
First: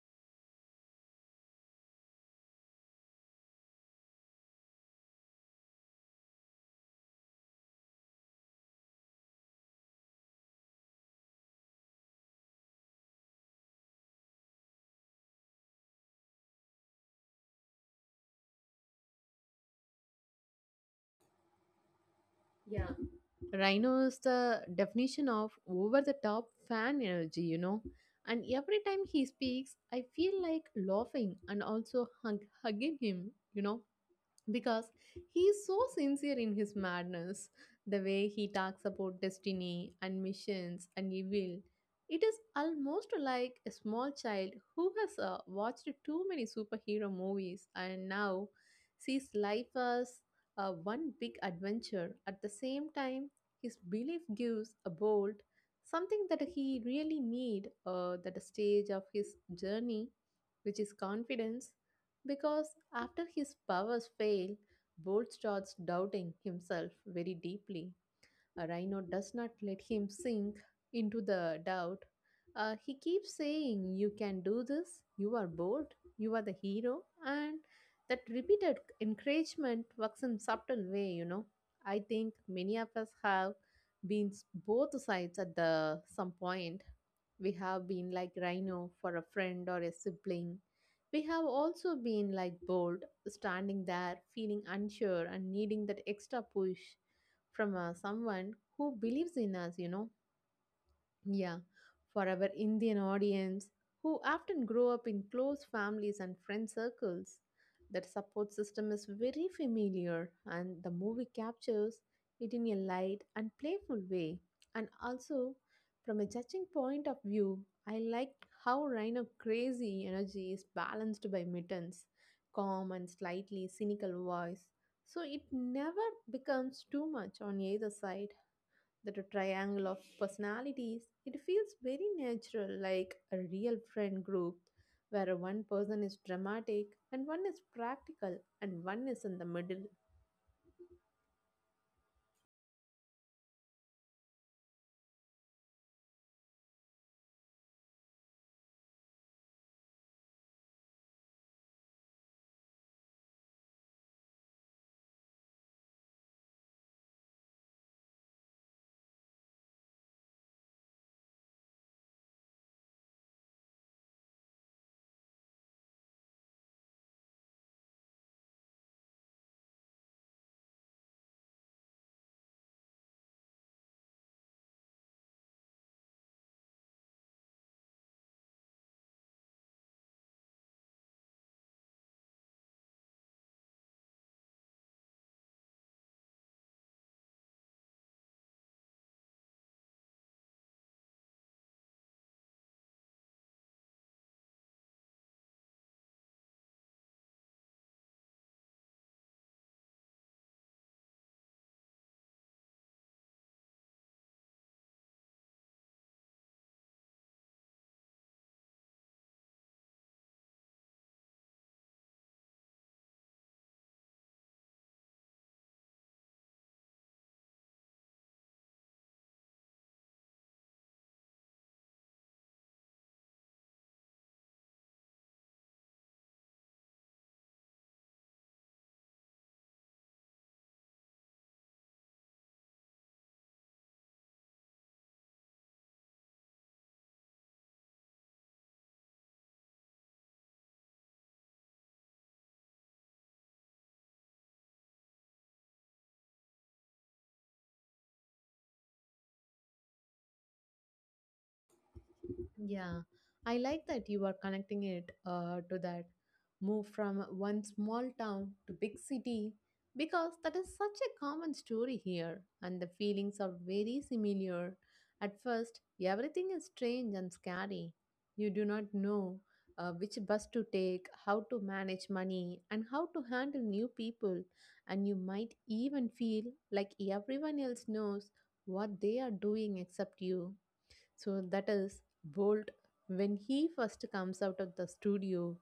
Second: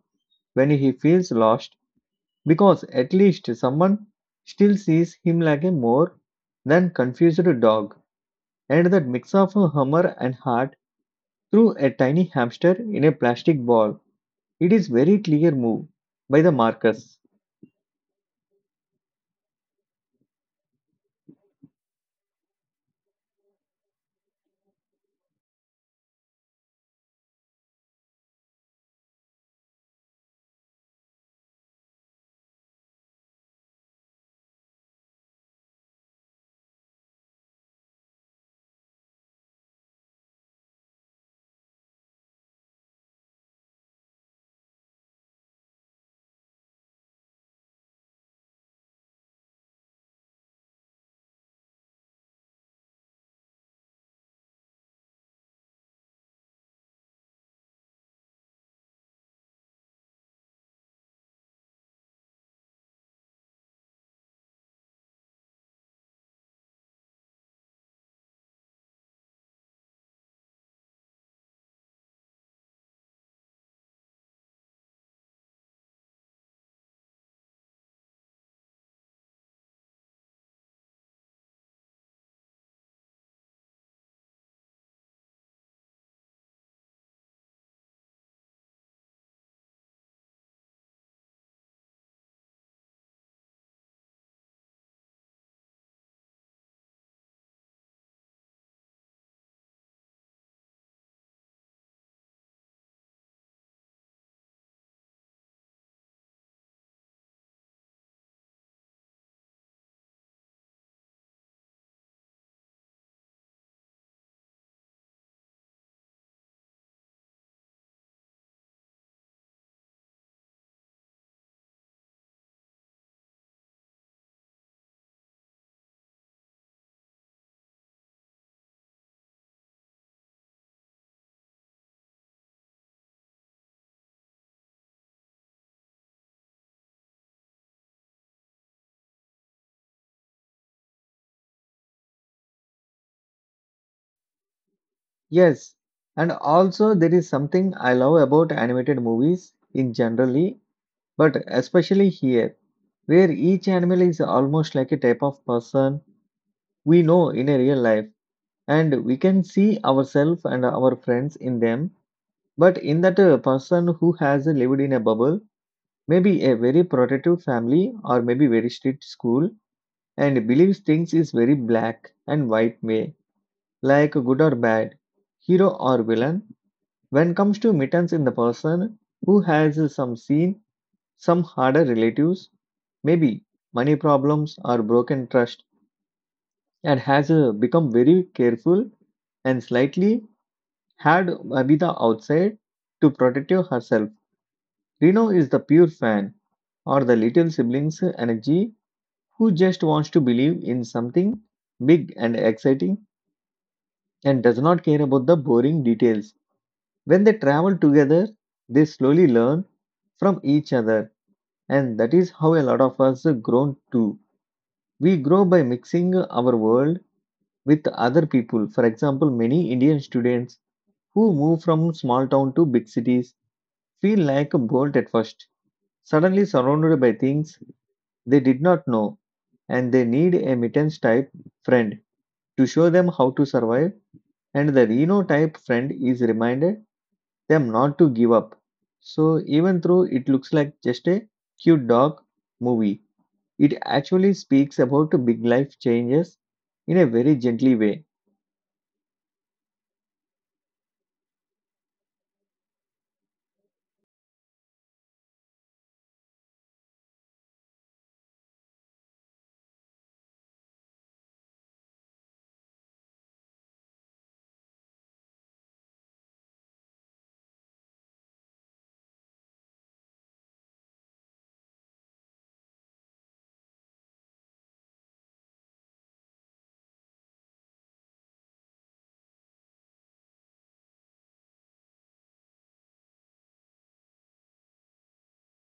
A: when he feels lost, because at least someone still sees him like a more than confused dog. And that mix of humor and heart through a tiny hamster in a plastic ball. It is very clear move by the Marcus.
B: Yeah, Rhino is the definition of over the top fan energy, you know. And every time he speaks, I feel like laughing and also hug- hugging him, you know, because he is so sincere in his madness. The way he talks about destiny and missions and evil, it is almost like a small child who has uh, watched too many superhero movies and now sees life as uh, one big adventure. At the same time, his belief gives a bolt something that he really need uh, at the stage of his journey, which is confidence, because after his powers fail, Bolt starts doubting himself very deeply. A Rhino does not let him sink into the doubt. Uh, he keeps saying, You can do this, you are bold, you are the hero, and that repeated encouragement works in subtle way, you know. I think many of us have been s- both sides at the some point. We have been like Rhino for a friend or a sibling. We have also been like bold, standing there, feeling unsure and needing that extra push from uh, someone who believes in us, you know. Yeah, for our Indian audience, who often grow up in close families and friend circles, that support system is very familiar, and the movie captures it in a light and playful way. And also, from a judging point of view, I like how Rhino crazy energy is balanced by Mitten's calm and slightly cynical voice, so it never becomes too much on either side. That a triangle of personalities, it feels very natural, like a real friend group where one person is dramatic and one is practical and one is in the middle.
A: Yes, and also there is something I love about animated movies in generally, but especially here, where each animal is almost like a type of person we know in a real life, and we can see ourselves and our friends in them. But in that uh, person who has lived in a bubble, maybe a very protective family or maybe very strict school, and believes things is very black and white way, like good or bad, hero or villain. When comes to mittens in the person who has some scene, some harder relatives, maybe money problems or broken trust, and has uh, become very careful and slightly had Abida outside to protect herself. Reno is the pure fan or the little sibling's energy who just wants to believe in something big and exciting and does not care about the boring details. When they travel together, they slowly learn from each other, and that is how a lot of us grown too. We grow by mixing our world with other people. For example, many Indian students who move from small town to big cities feel like a bolt at first, suddenly surrounded by things they did not know, and they need a mittens type friend to show them how to survive, and the Reno type friend is reminded them not to give up. So even though it looks like just a cute dog movie, it actually speaks about big life changes in a very gently way.
B: Yeah, I like that you are connecting it uh, to that move from one small town to big city, because that is such a common story here and the feelings are very similar. At first, everything is strange and scary. You do not know uh, which bus to take, how to manage money, and how to handle new people, and you might even feel like everyone else knows what they are doing except you. So that is Bolt when he first comes out of the studio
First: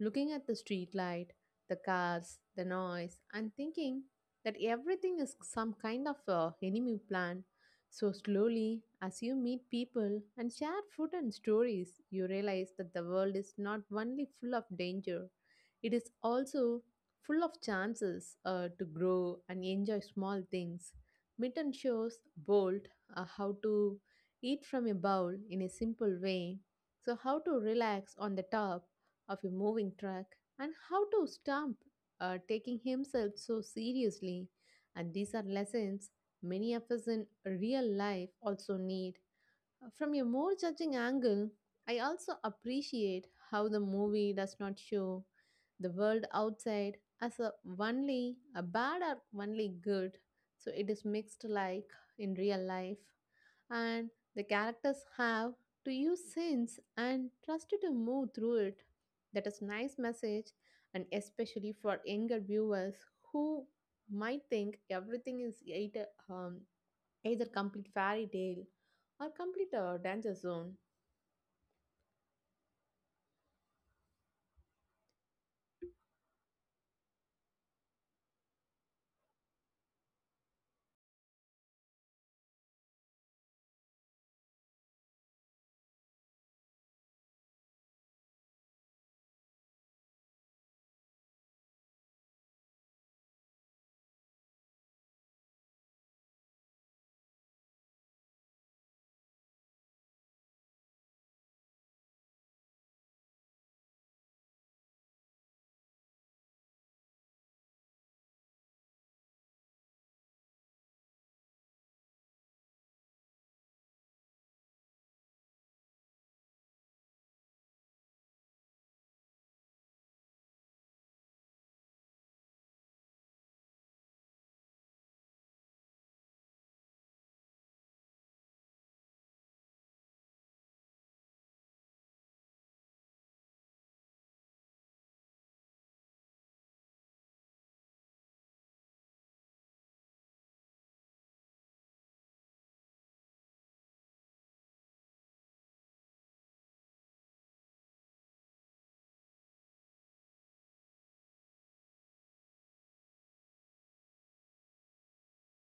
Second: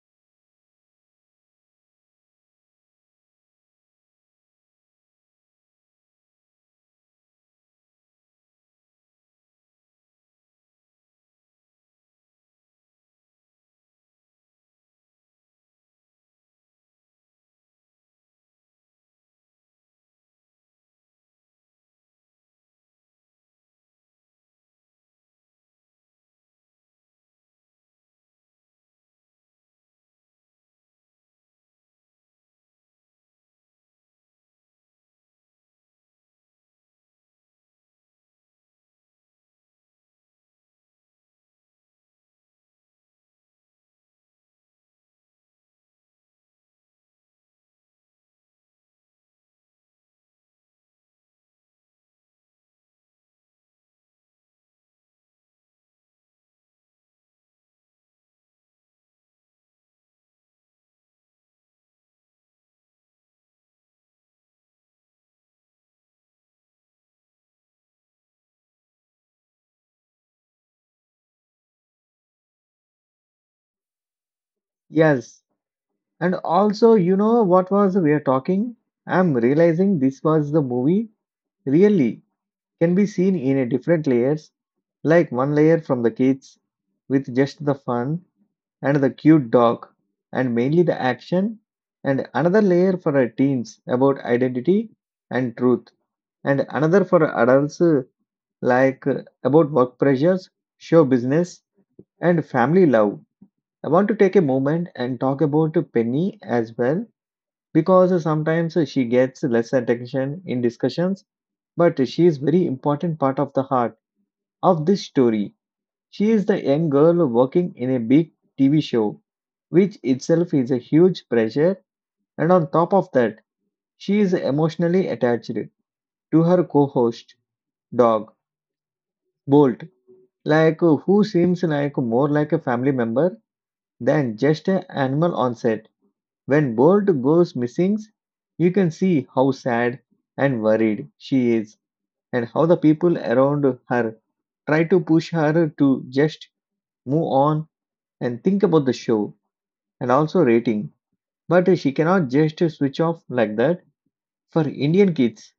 B: looking at the street light, the cars, the noise, and thinking that everything is some kind of a enemy plan. So slowly, as you meet people and share food and stories, you realize that the world is not only full of danger, it is also full of chances uh, to grow and enjoy small things. Mitten shows Bolt uh, how to eat from a bowl in a simple way, so how to relax on the top of a moving truck and how to stop uh, taking himself so seriously. And these are lessons many of us in real life also need. From a more judging angle, I also appreciate how the movie does not show the world outside as a only a bad or only good. So it is mixed like in real life, and the characters have to use sense and trust to move through it. That is nice message, and especially for younger viewers who might think everything is either, um, either complete fairy tale or complete a danger zone.
A: Yes, and also, you know what was we are talking? I'm realizing this was the movie really can be seen in a different layers, like one layer from the kids with just the fun and the cute dog and mainly the action, and another layer for our teens about identity and truth, and another for adults uh, like uh, about work pressures, show business, and family love. I want to take a moment and talk about Penny as well, because sometimes she gets less attention in discussions, but she is very important part of the heart of this story. She is the young girl working in a big T V show, which itself is a huge pressure, and on top of that, she is emotionally attached to her co-host dog Bolt, like who seems like more like a family member than just an animal on set. When Bolt goes missing, you can see how sad and worried she is, and how the people around her try to push her to just move on and think about the show and also rating. But she cannot just switch off like that. For Indian kids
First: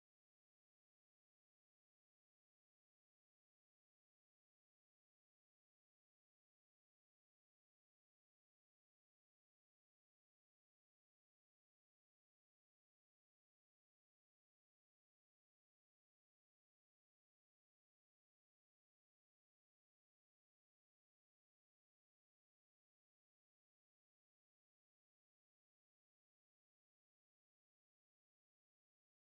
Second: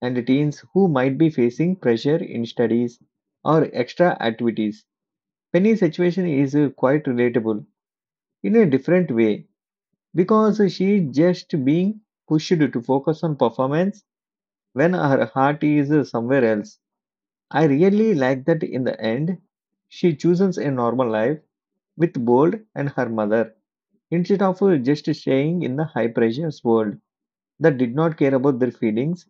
A: and teens who might be facing pressure in studies or extra activities, Penny's situation is quite relatable in a different way, because she's just being pushed to focus on performance when her heart is somewhere else. I really like that in the end, she chooses a normal life with Bold and her mother instead of just staying in the high pressure world that did not care about their feelings.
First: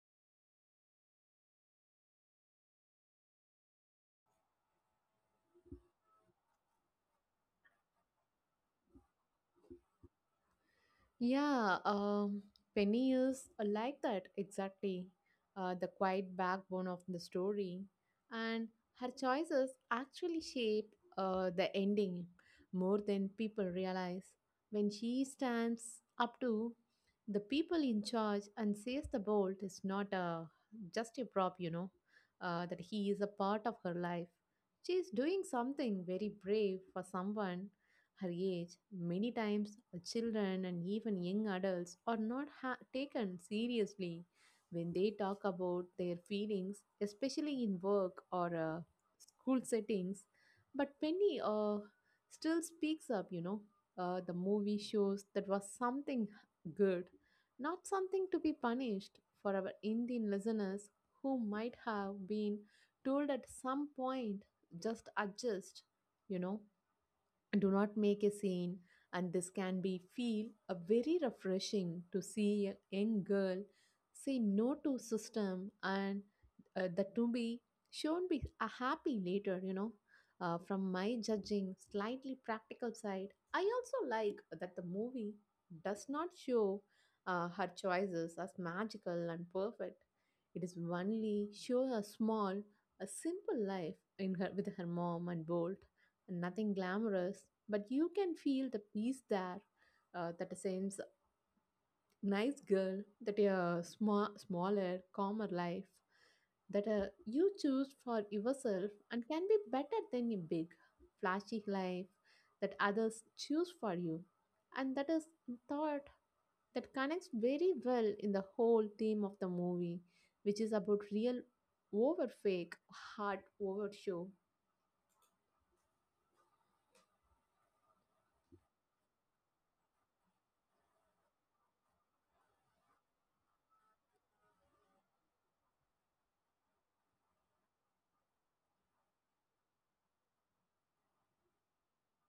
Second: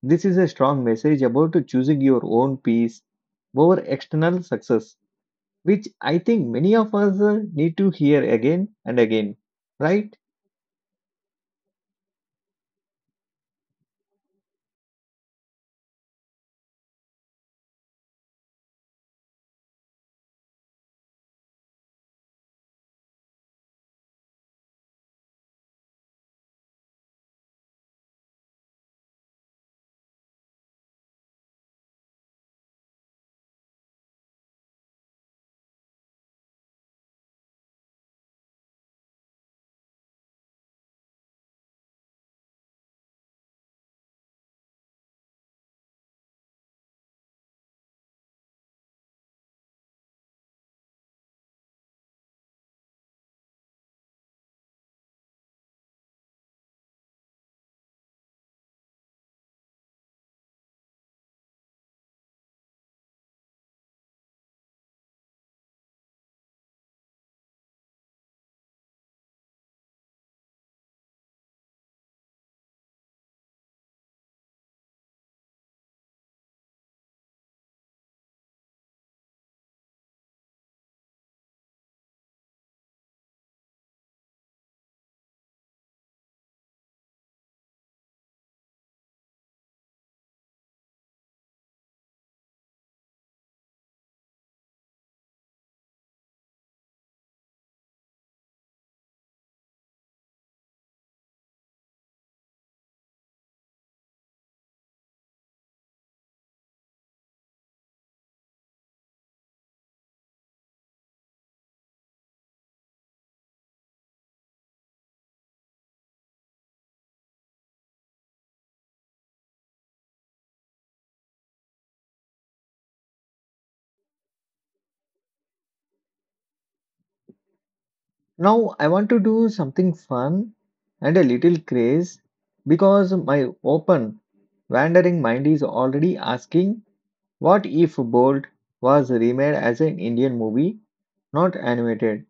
A: This is a strong message about choosing your own peace over external success, which I think many of us uh, need to hear again and again, right?
B: Yeah, um, Penny is uh, like that exactly. Uh, the quiet backbone of the story, and her choices actually shape uh, the ending more than people realize. When she stands up to the people in charge and says the bolt is not a just a prop, you know, uh, that he is a part of her life. She is doing something very brave for someone her age. Many times children and even young adults are not ha- taken seriously when they talk about their feelings, especially in work or uh, school settings. But Penny uh, still speaks up, you know. Uh, the movie shows that was something good, not something to be punished. For our Indian listeners who might have been told at some point just adjust, you know, do not make a scene, and this can be feel a very refreshing to see a young girl say no to system, and uh, that to be shown be a happy later, you know. Uh, from my judging slightly practical side, I also like that the movie does not show uh, her choices as magical and perfect. It is only show a small a simple life in her with her mom and bolt, nothing glamorous, but you can feel the peace there. Uh, that a sense, nice girl, that a sma- smaller, calmer life that uh, you choose for yourself and can be better than a big, flashy life that others choose for you. And that is thought that connects very well in the whole theme of the movie, which is about real over fake, heart over show.
A: Now I want to do something fun and a little craze, because my open wandering mind is already asking, what if Bolt was remade as an Indian movie, not animated,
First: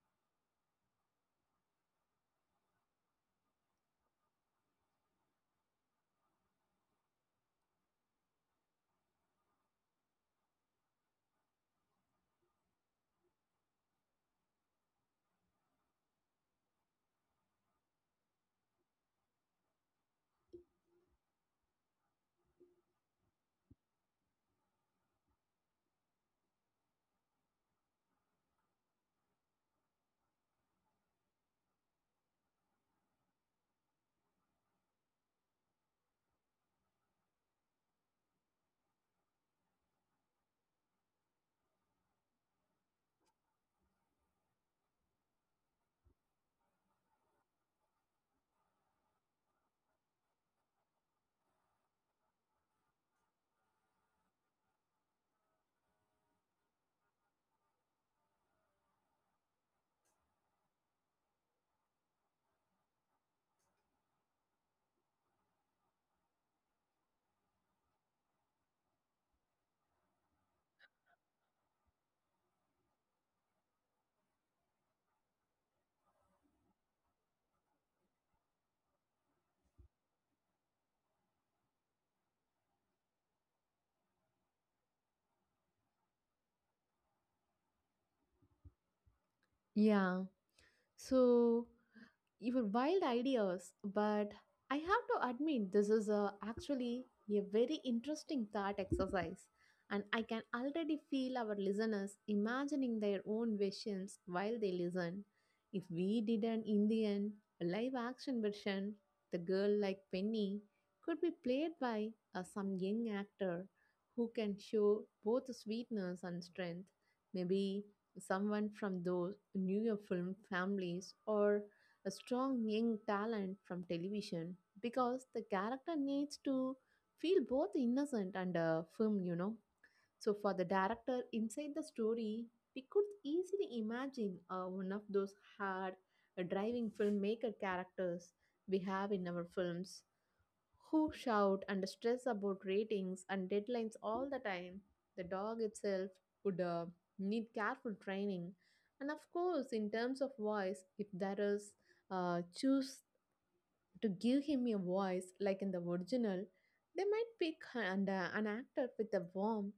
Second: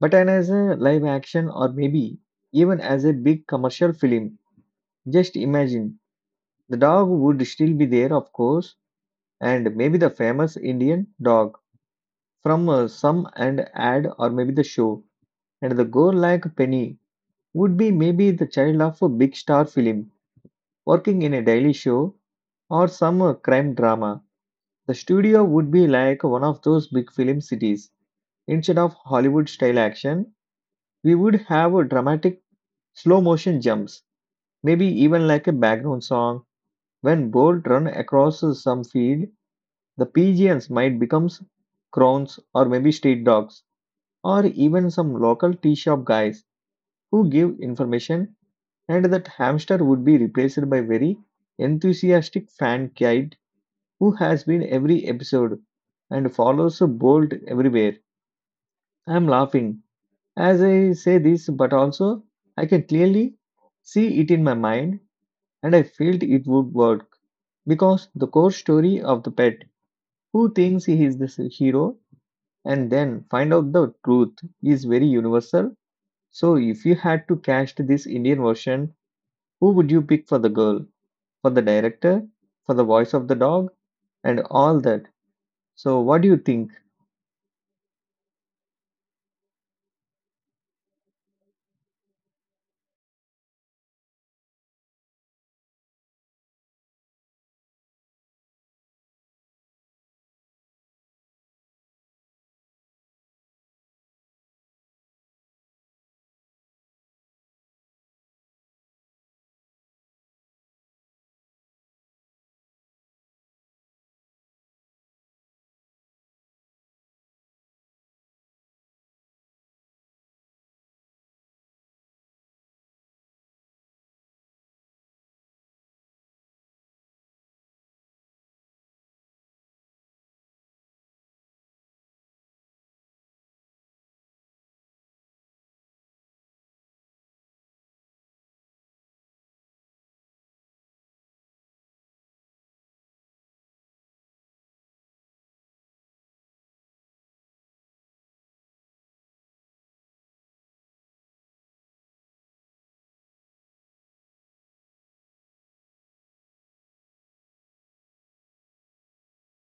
A: but an- as a live action or maybe even as a big commercial film. Just imagine, the dog would still be there, of course, and maybe the famous Indian dog from uh, some and ad or maybe the show, and the gore like Penny would be maybe the child of a big star film working in a daily show or some uh, crime drama. The studio would be like one of those big film cities. Instead of Hollywood style action, we would have a dramatic slow motion jumps, maybe even like a background song. When Bolt run across some field, the pigeons might become crowns or maybe street dogs or even some local tea shop guys who give information, and that hamster would be replaced by very enthusiastic fan kid who has been every episode and follows Bolt everywhere. I am laughing as I say this, but also I can clearly see it in my mind, and I felt it would work because the core story of the pet who thinks he is the hero and then find out the truth is very universal. So if you had to cast this Indian version, who would you pick for the girl, for the director, for the voice of the dog, and all that? So, what do you think?
B: Yeah. So your wild ideas, but I have to admit this is a, actually a very interesting thought exercise. And I can already feel our listeners imagining their own visions while they listen. If we did an Indian live action version, the girl like Penny could be played by uh, some young actor who can show both sweetness and strength. Maybe someone from those newer film families or a strong young talent from television, because the character needs to feel both innocent and uh, firm, you know. So, for the director inside the story, we could easily imagine uh, one of those hard, uh, driving filmmaker characters we have in our films who shout and stress about ratings and deadlines all the time. The dog itself would uh, need careful training. And of course, in terms of voice, if there is uh, choose to give him a voice like in the original, they might pick and, uh, an actor with a warm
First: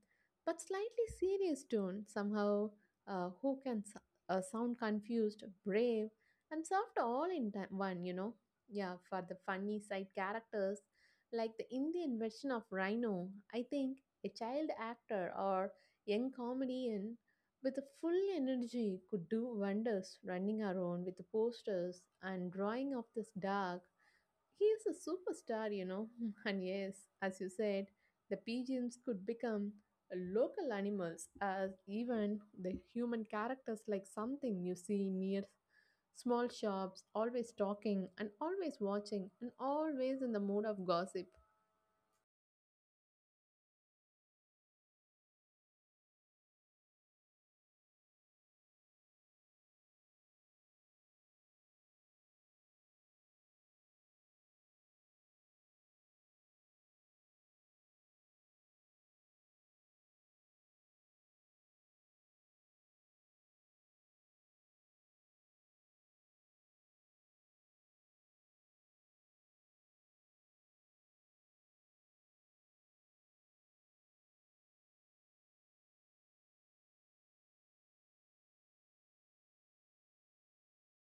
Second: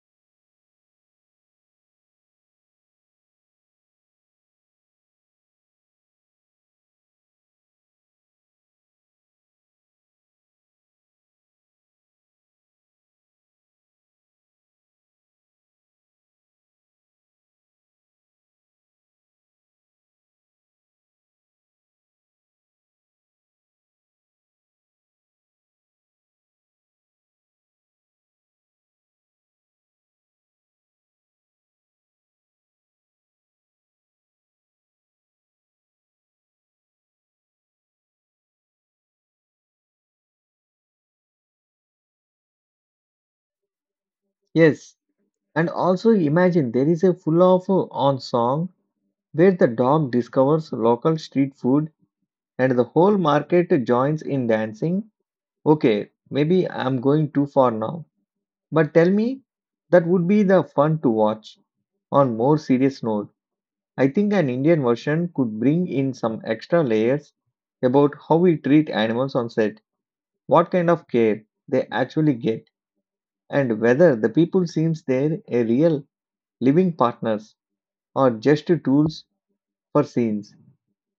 B: but slightly serious tone, somehow, uh, who can s- uh, sound confused, brave, and soft all in ti- one, you know. Yeah, for the funny side characters, like the Indian version of Rhino, I think a child actor or young comedian with full energy could do wonders running around with the posters and drawing of this dog. He is a superstar, you know. <laughs> And yes, as you said, the pigeons could become local animals as even the human characters, like something you see near small shops, always talking and always watching and always in the mood of gossip.
A: Yes, and also imagine there is a full of uh, on song where the dog discovers local street food and the whole market joins in dancing. Okay, maybe I'm going too far now, but tell me that would be the fun to watch. On more serious note, I think an Indian version could bring in some extra layers about how we treat animals on set, what kind of care they actually get, and whether the people seems they're a real living partners or just tools for scenes.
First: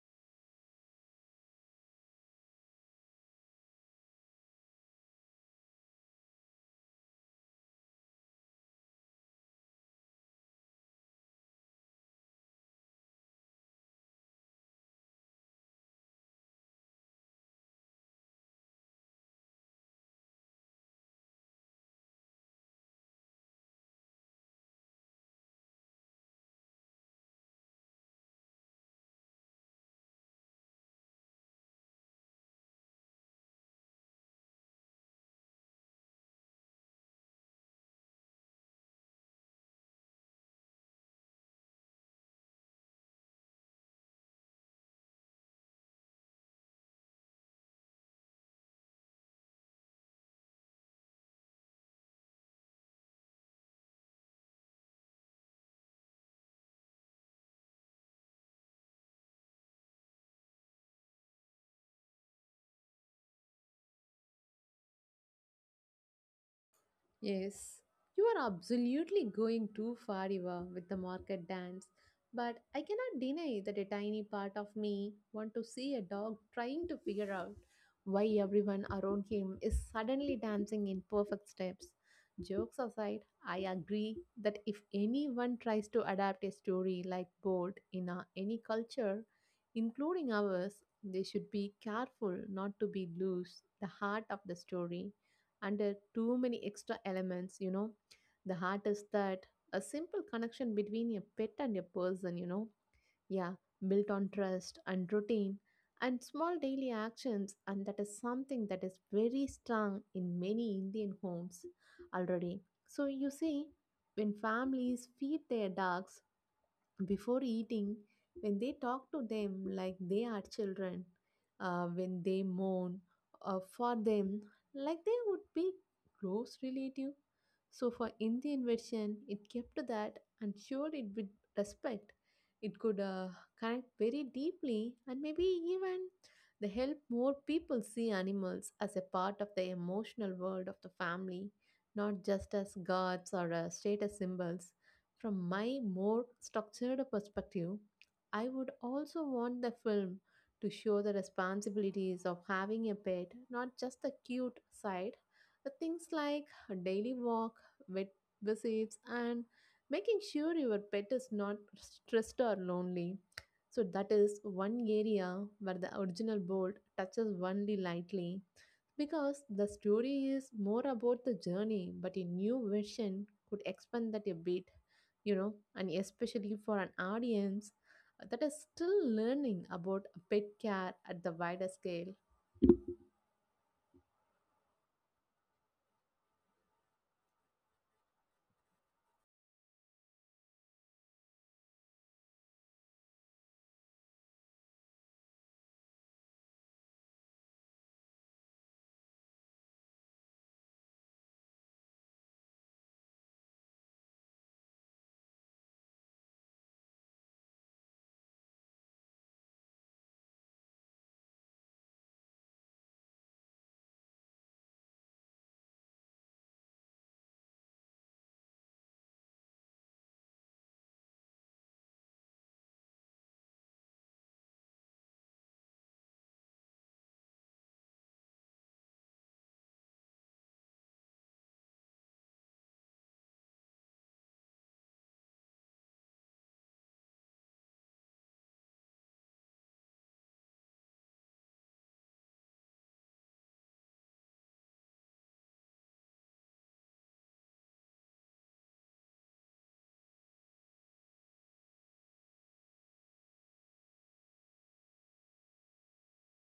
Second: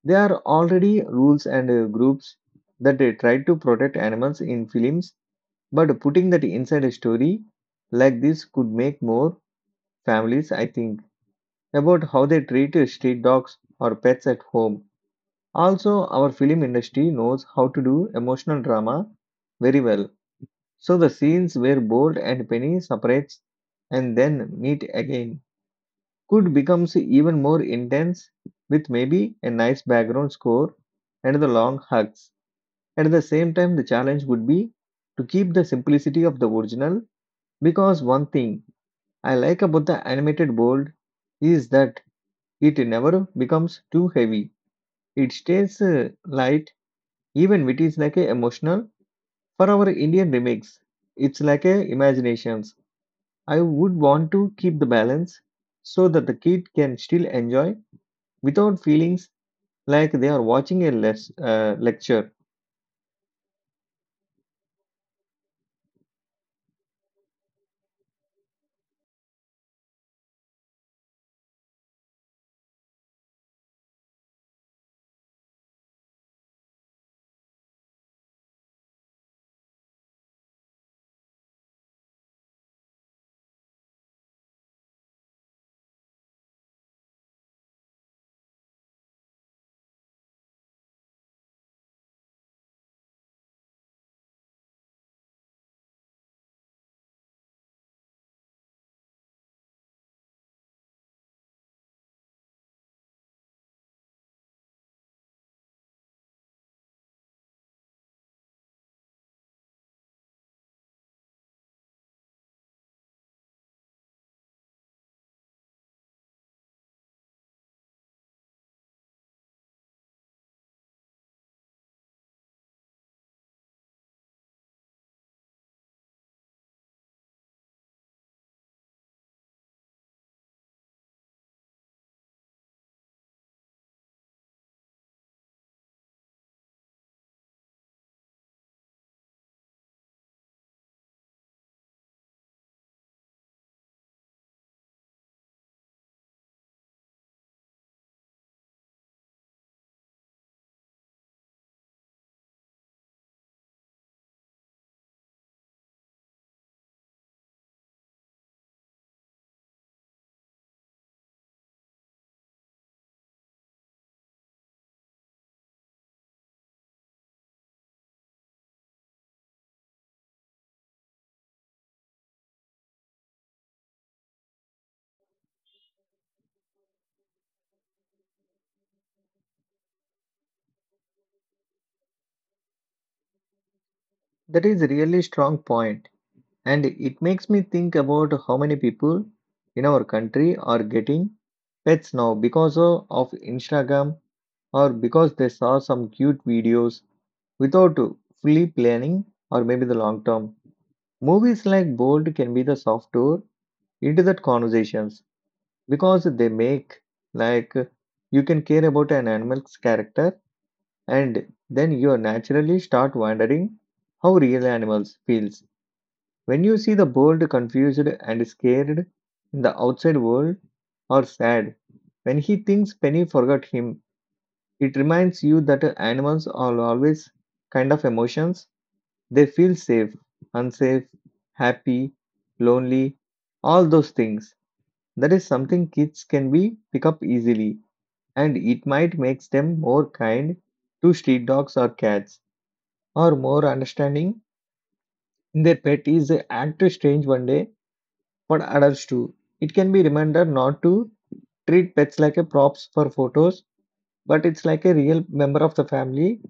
A: There are already rules and uh, groups that uh, try to protect animals in films, but putting that inside a story like this could make more families, I think, about how they treat uh, street dogs or pets at home. Also, our film industry knows how to do emotional drama very well. So the scenes where Bolt and Penny separates and then meet again could becomes even more intense with maybe a nice background score and the long hugs. At the same time, the challenge would be to keep the simplicity of the original, because one thing I like about the animated Bolt is that it never becomes too heavy. It stays uh, light even when it is like a emotional. For our Indian remakes, it's like a imaginations I would want to keep the balance so that the kid can still enjoy without feelings like they are watching a les- uh, lecture.
B: Yes, you are absolutely going too far, Eva, with the market dance. But I cannot deny that a tiny part of me want to see a dog trying to figure out why everyone around him is suddenly dancing in perfect steps. Jokes aside, I agree that if anyone tries to adapt a story like Bolt in a, any culture, including ours, they should be careful not to be lose the heart of the story under too many extra elements. You know, the heart is that a simple connection between a pet and a person, you know, yeah, built on trust and routine and small daily actions, and that is something that is very strong in many indian homes already. So you see, when families feed their dogs before eating, when they talk to them like they are children, uh, when they mourn uh, for them like they would be close relative. So for Indian version, it kept to that and showed it with respect. It could uh, connect very deeply and maybe even the help more people see animals as a part of the emotional world of the family, not just as gods or uh, status symbols. From my more structured perspective, I would also want the film to show the responsibilities of having a pet, not just the cute side. The things like a daily walk, vet visits, and making sure your pet is not stressed or lonely. So that is one area where the original bolt touches only lightly because the story is more about the journey, but a new version could expand that a bit, you know, and especially for an audience uh, that is still learning about pet care at the wider scale.
A: That is a really strong point, and it makes me think about how many people in our country are getting pets now because of, of Instagram or because they saw some cute videos without fully planning or maybe the long term. Movies like Bold can be the soft door into that conversations because they make, like, you can care about an animal's character and then you naturally start wondering how real animals feels. When you see the bold confused and scared in the outside world, or sad when he thinks penny forgot him, it reminds you that animals are always kind of emotions. They feel safe, unsafe, happy, lonely, all those things. That is something kids can be pick up easily, and it might make them more kind to street dogs or cats, or more understanding in their pet is an act strange one day. For adults too, it can be reminder not to treat pets like a props for photos, but it's like a real member of the family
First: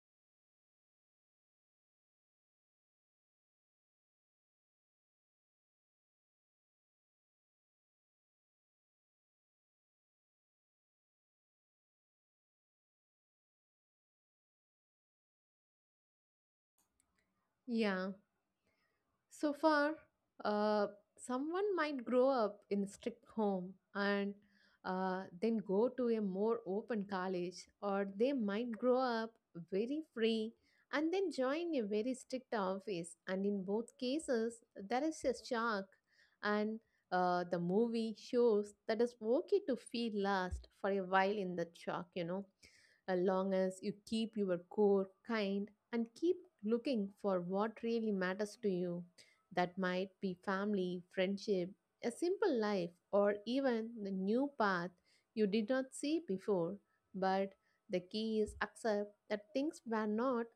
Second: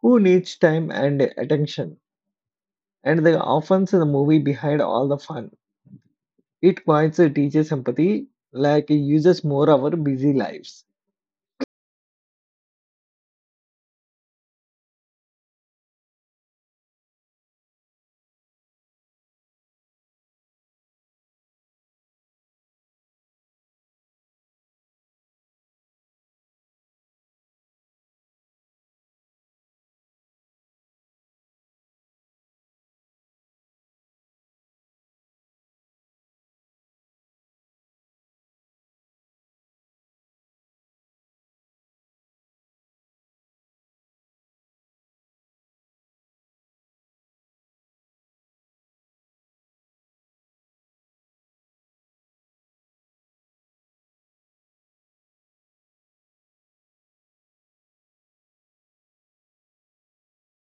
A: who needs time and attention. And the often the movie behind all the fun, it points uh, teaches empathy like it uses more our busy lives.
B: Yeah. So far, uh, someone might grow up in a strict home and uh, then go to a more open college, or they might grow up very free and then join a very strict office. And in both cases, there is a shock, and uh, the movie shows that it's okay to feel lost for a while in that shock, you know, as long as you keep your core kind and keep looking for what really matters to you. That might be family, friendship, a simple life, or even the new path you did not see before. But the key is accept that things were not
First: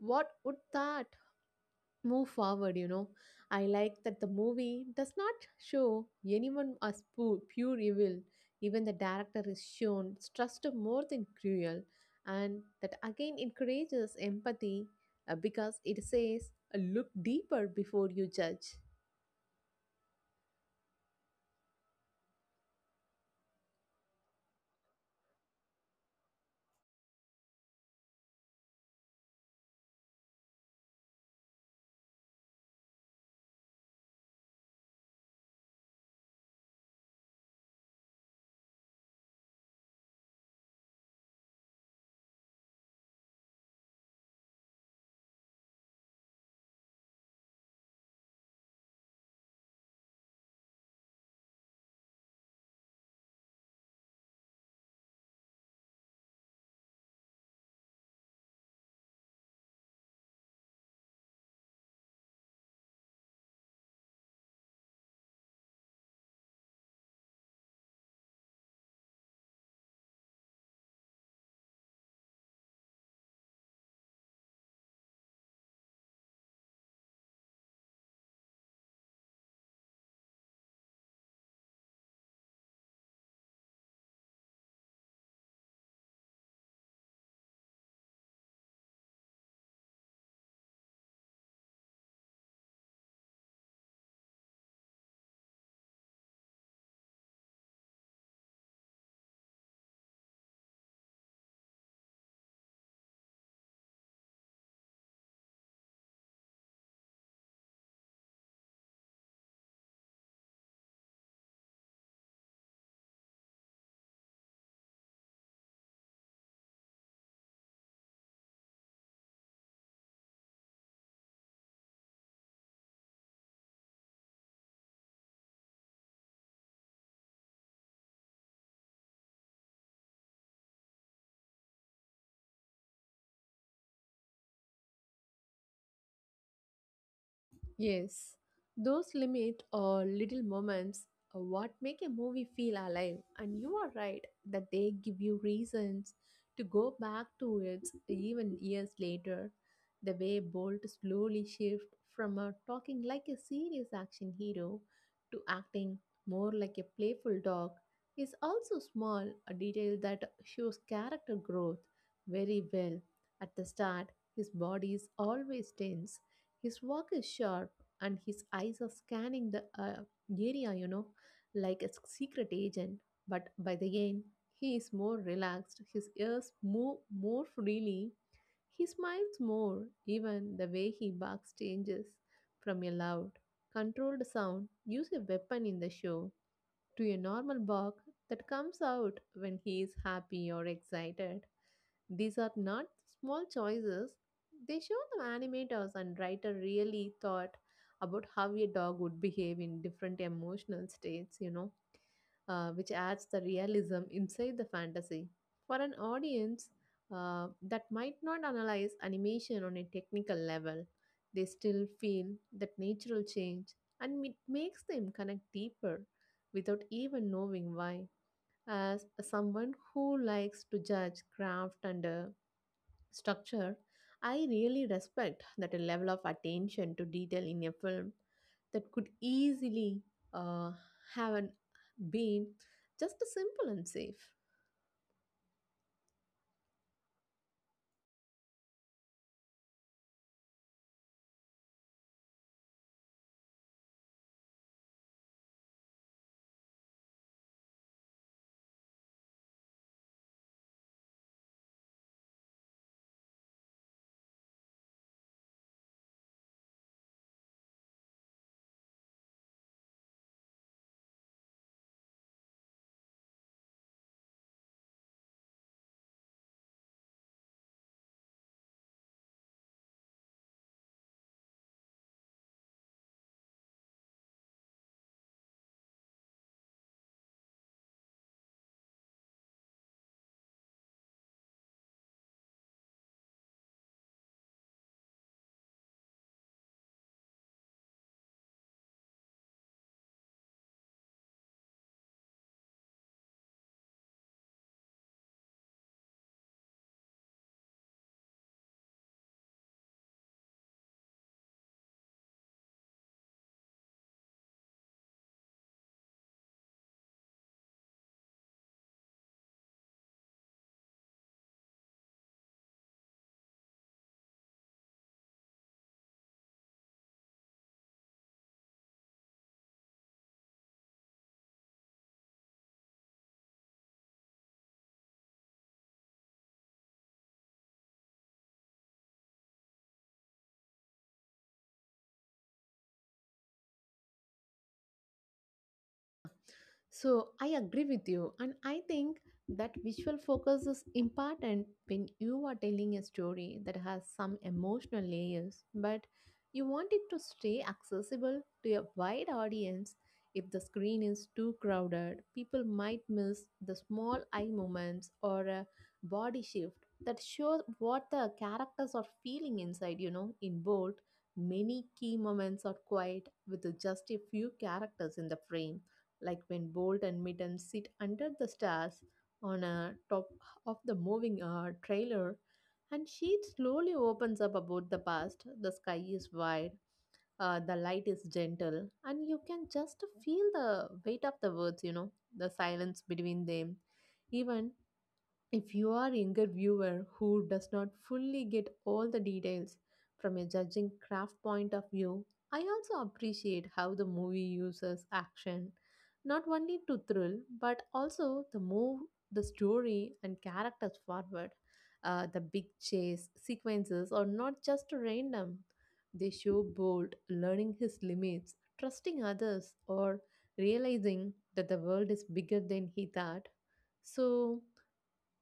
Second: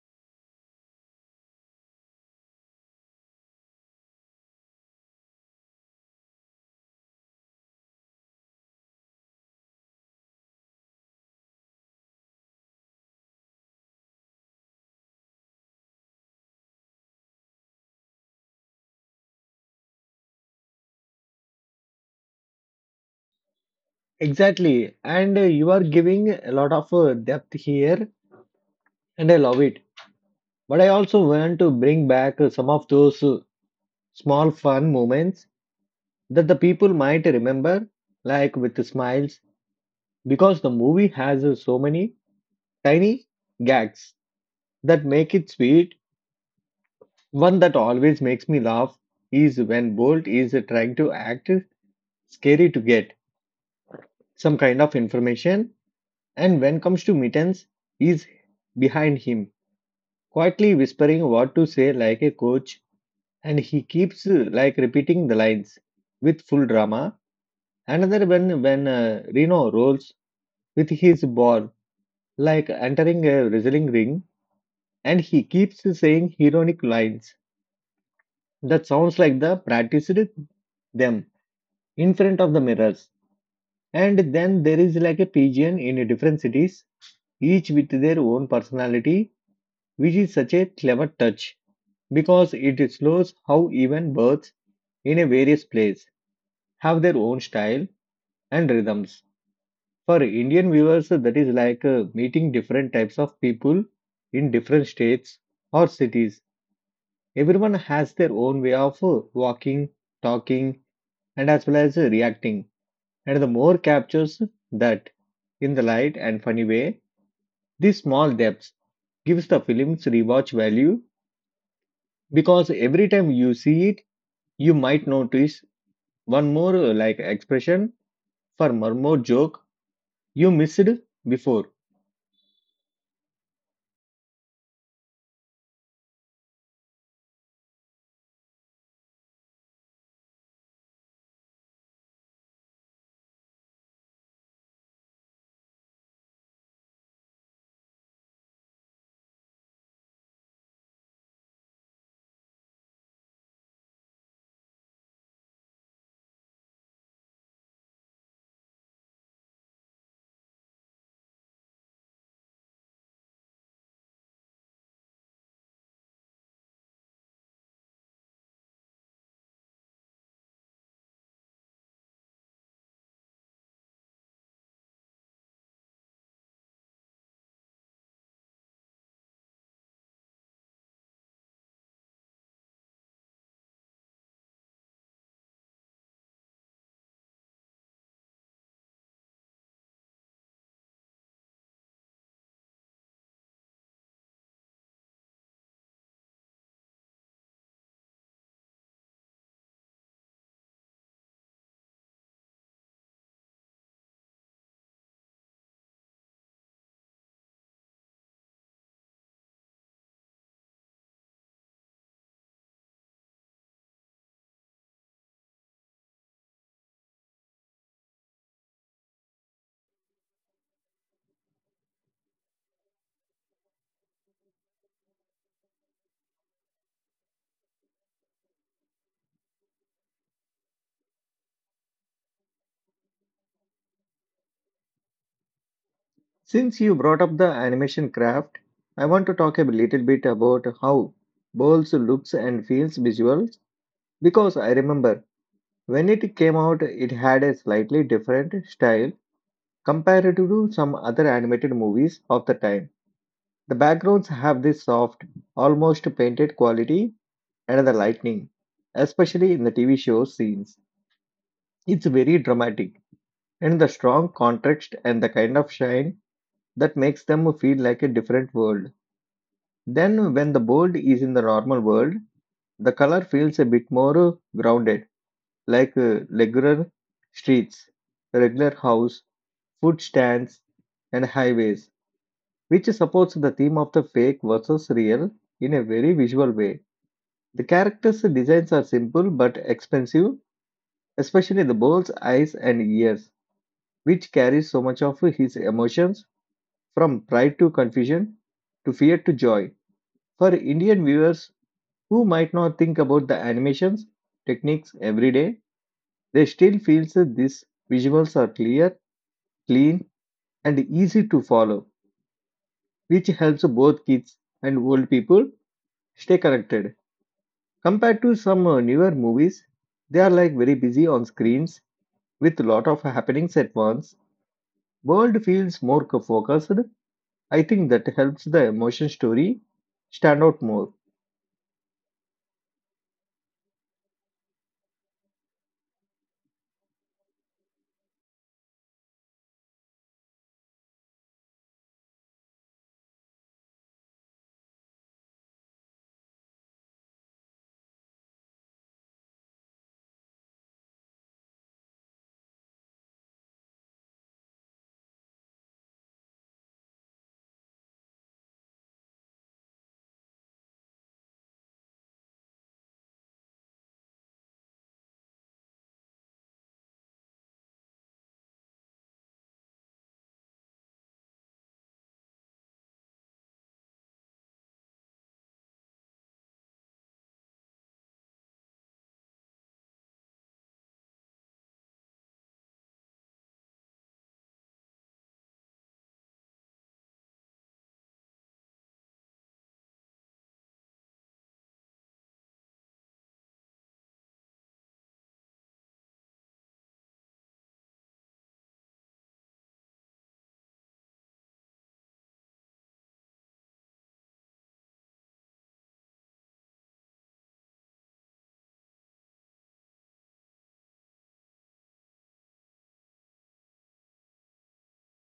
B: what would that move forward, you know. I like that the movie does not show anyone as pu- pure evil. Even the director is shown stressed more than cruel, and that again encourages empathy uh, because it says, look deeper before you judge.
A: Exactly, and uh, you are giving a lot of uh, depth here, and I love it. But I also want to bring back uh, some of those uh, small fun moments that the people might remember, like with the smiles, because the movie has uh, so many tiny gags that make it sweet. One that always makes me laugh is when Bolt is uh, trying to act scary to get some kind of information, and when comes to Mittens, is behind him, quietly whispering what to say like a coach, and he keeps uh, like repeating the lines with full drama. Another when when uh, Reno rolls with his ball like entering a wrestling ring, and he keeps saying ironic lines that sounds like the practiced them in front of the mirrors. And then there is like a pigeon in different cities, each with their own personality, which is such a clever touch because it shows how even birds in a various place have their own style and rhythms. For Indian viewers, that is like uh, meeting different types of people in different states or cities. Everyone has their own way of uh, walking, talking, and as well as uh, reacting. And the more captures that in the light and funny way, these small depths gives the film's rewatch value because every time you see it, you might notice one more uh, like expression for one more joke you missed before.
B: Yes, those limit or little moments are what make a movie feel alive, and you are right that they give you reasons to go back to it even years later. The way Bolt slowly shifts from a talking like a serious action hero to acting more like a playful dog is also small, a detail that shows character growth very well. At the start, his body is always tense, his walk is sharp, and his eyes are scanning the uh, area, you know, like a secret agent. But by the end, he is more relaxed, his ears move more freely, he smiles more, even the way he barks changes from a loud, controlled sound, use a weapon in the show, to a normal bark that comes out when he is happy or excited. These are not small choices. They show the animators and writer really thought about how a dog would behave in different emotional states, you know, uh, which adds the realism inside the fantasy. For an audience uh, that might not analyze animation on a technical level, they still feel that natural change and it makes them connect deeper without even knowing why. As someone who likes to judge craft and uh, structure, I really respect that a level of attention to detail in a film that could easily uh, have an, been just as simple and safe.
A: Since you brought up the animation craft, I want to talk a little bit about how Bowles looks and feels visuals, because I remember when it came out, it had a slightly different style compared to some other animated movies of the time. The backgrounds have this soft, almost painted quality, and the lightning, especially in the T V show scenes, it's very dramatic, and the strong contrast and the kind of shine that makes them feel like a different world. Then, when the bold is in the normal world, the color feels a bit more uh, grounded, like uh, regular streets, regular house, food stands, and highways, which supports the theme of the fake versus real in a very visual way. The characters' designs are simple but expensive, especially the bull's eyes and ears, which carries so much of his emotions from pride to confusion to fear to joy. For Indian viewers who might not think about the animations techniques every day, they still feels that these visuals are clear, clean, and easy to follow, which helps both kids and old people stay connected. Compared to some uh, newer movies, they are like very busy on screens with a lot of happenings at once. World feels more co- focused. I think that helps the emotion story stand out more.
B: So I agree with you, and I think that visual focus is important when you are telling a story that has some emotional layers, but you want it to stay accessible to a wide audience. If the screen is too crowded, people might miss the small eye movements or a body shift that shows what the characters are feeling inside, you know, in bold. Many key moments are quiet with just a few characters in the frame, like when Bolt and Mitten sit under the stars on a top of the moving uh, trailer, and she slowly opens up about the past. The sky is wide, uh, the light is gentle, and you can just feel the weight of the words, you know, the silence between them. Even if you are a younger viewer who does not fully get all the details from a judging craft point of view, I also appreciate how the movie uses action, not only to thrill but also to move the story and characters forward. Uh, the big chase sequences are not just random; they show Bolt learning his limits, trusting others, or realizing that the world is bigger than he thought. So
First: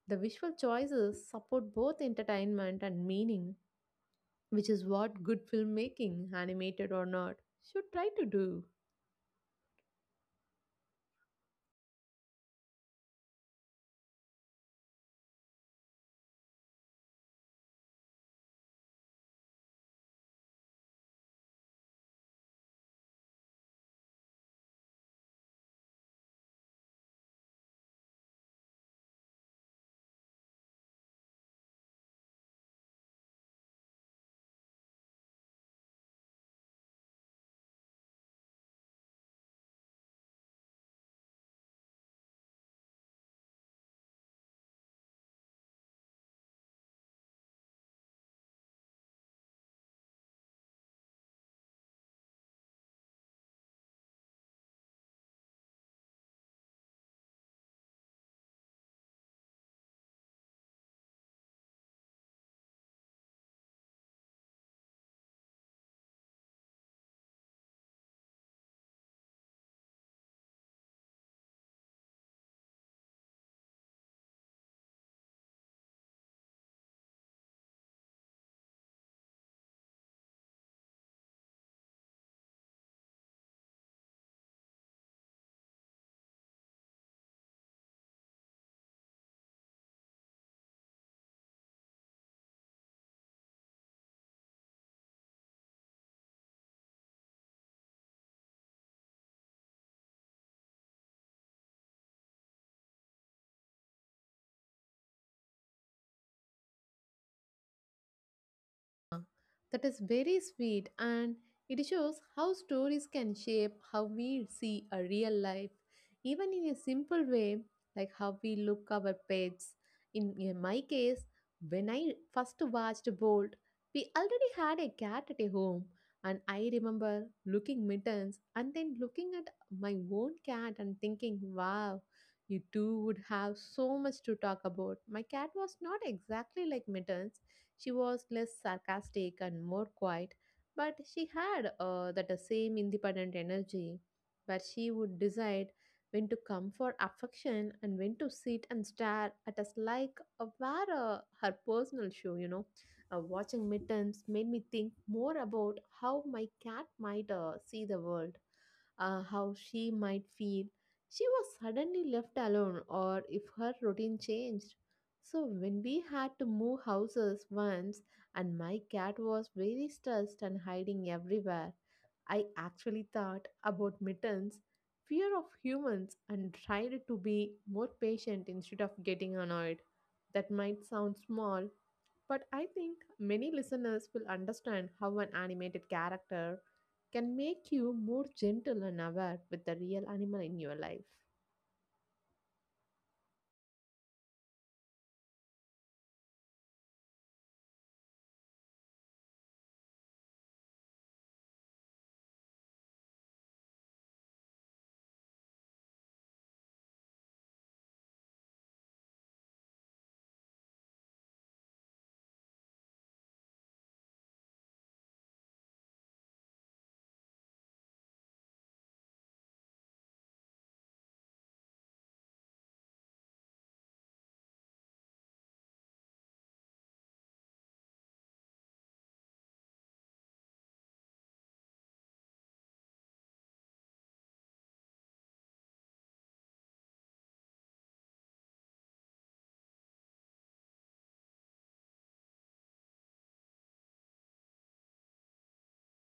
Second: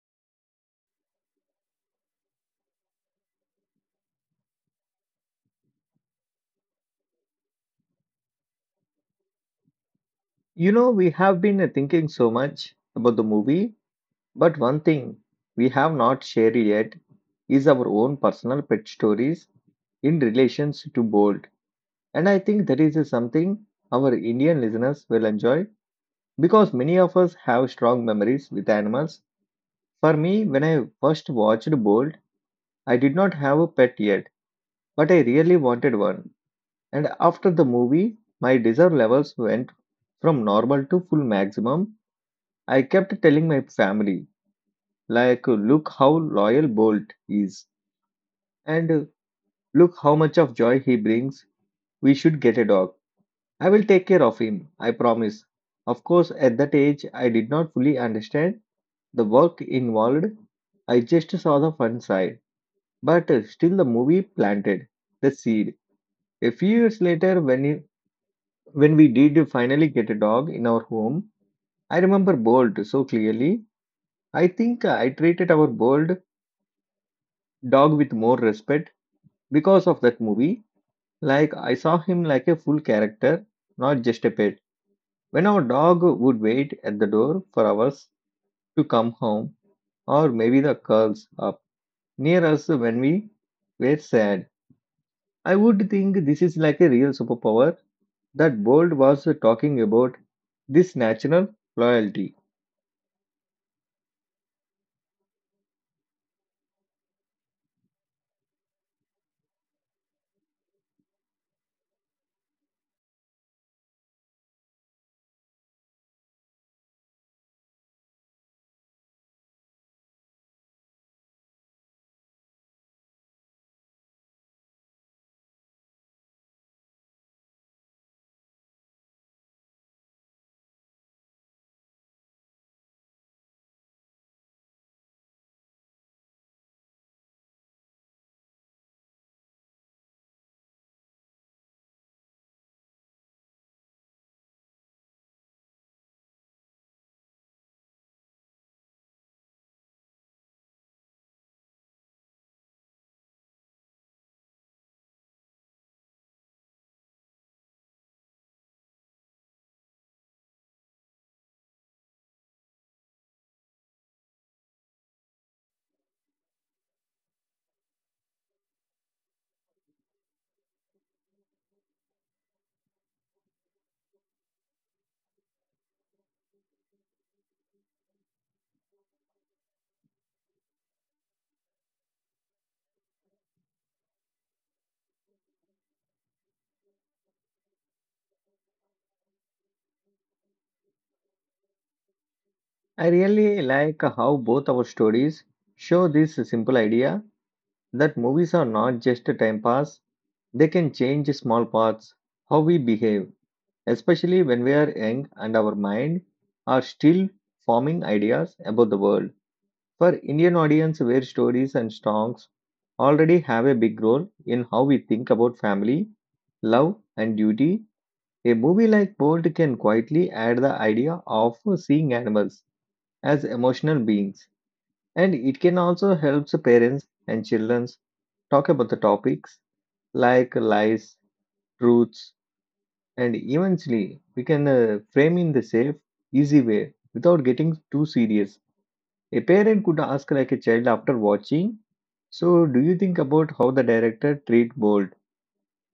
B: the visual choices support both entertainment and meaning, which is what good filmmaking, animated or not, should try to do.
A: You know, we have been uh, thinking so much about the movie, but one thing we have not shared yet is our own personal pet stories in relations to Bolt. And I think that is something our Indian listeners will enjoy because many of us have strong memories with animals. For me, when I first watched Bolt, I did not have a pet yet, but I really wanted one. And after the movie, my desire levels went from normal to full maximum. I kept telling my family, like, look how loyal Bolt is. And uh, look how much of joy he brings. We should get a dog. I will take care of him, I promise. Of course, at that age, I did not fully understand the work involved. I just saw the fun side. But uh, still, the movie planted the seed. A few years later, when, it, when we did finally get a dog in our home, I remember Bolt so clearly. I think I treated our Bolt dog with more respect because of that movie. Like, I saw him like a full character, not just a pet. When our dog would wait at the door for hours to come home, or maybe the curls up near us when we were sad, I would think this is like a real superpower that Bold was talking about, this natural loyalty.
B: That is very sweet, and it shows how stories can shape how we see a real life, even in a simple way, like how we look our pets. In, in my case, when I first watched Bolt, we already had a cat at a home, and I remember looking mittens and then looking at my own cat and thinking, wow. You two would have so much to talk about. My cat was not exactly like Mittens, she was less sarcastic and more quiet, but she had uh, that same independent energy where she would decide when to come for affection and when to sit and stare at us like a were a- her personal show, you know. Uh, watching midterms made me think more about how my cat might uh, see the world, uh, how she might feel. She was suddenly left alone, or if her routine changed. So when we had to move houses once and my cat was very stressed and hiding everywhere, I actually thought about mittens, fear of humans and tried to be more patient instead of getting annoyed. That might sound small, but I think many listeners will understand how an animated character can make you more gentle and aware with the real animal in your life.
A: I really like how both our stories show this simple idea that movies are not just a time pass, they can change small parts, how we behave, especially when we are young and our mind are still forming ideas about the world. For Indian audience where stories and songs already have a big role in how we think about family, love and duty, a movie like Bolt can quietly add the idea of seeing animals as emotional beings. And it can also help the parents and children talk about the topics like lies, truths, and eventually, we can uh, frame in the safe, easy way without getting too serious. A parent could ask like a child after watching, so, do you think about how the director treat bold?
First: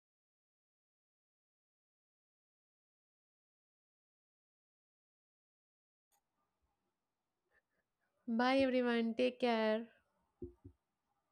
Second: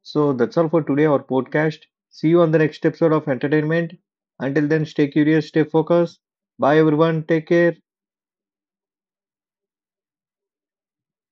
A: So, that's all for today, our podcast. See you on the next episode of Entertainment. Until then, stay curious, stay focused. Bye, everyone. Take care.
B: Bye everyone, take care.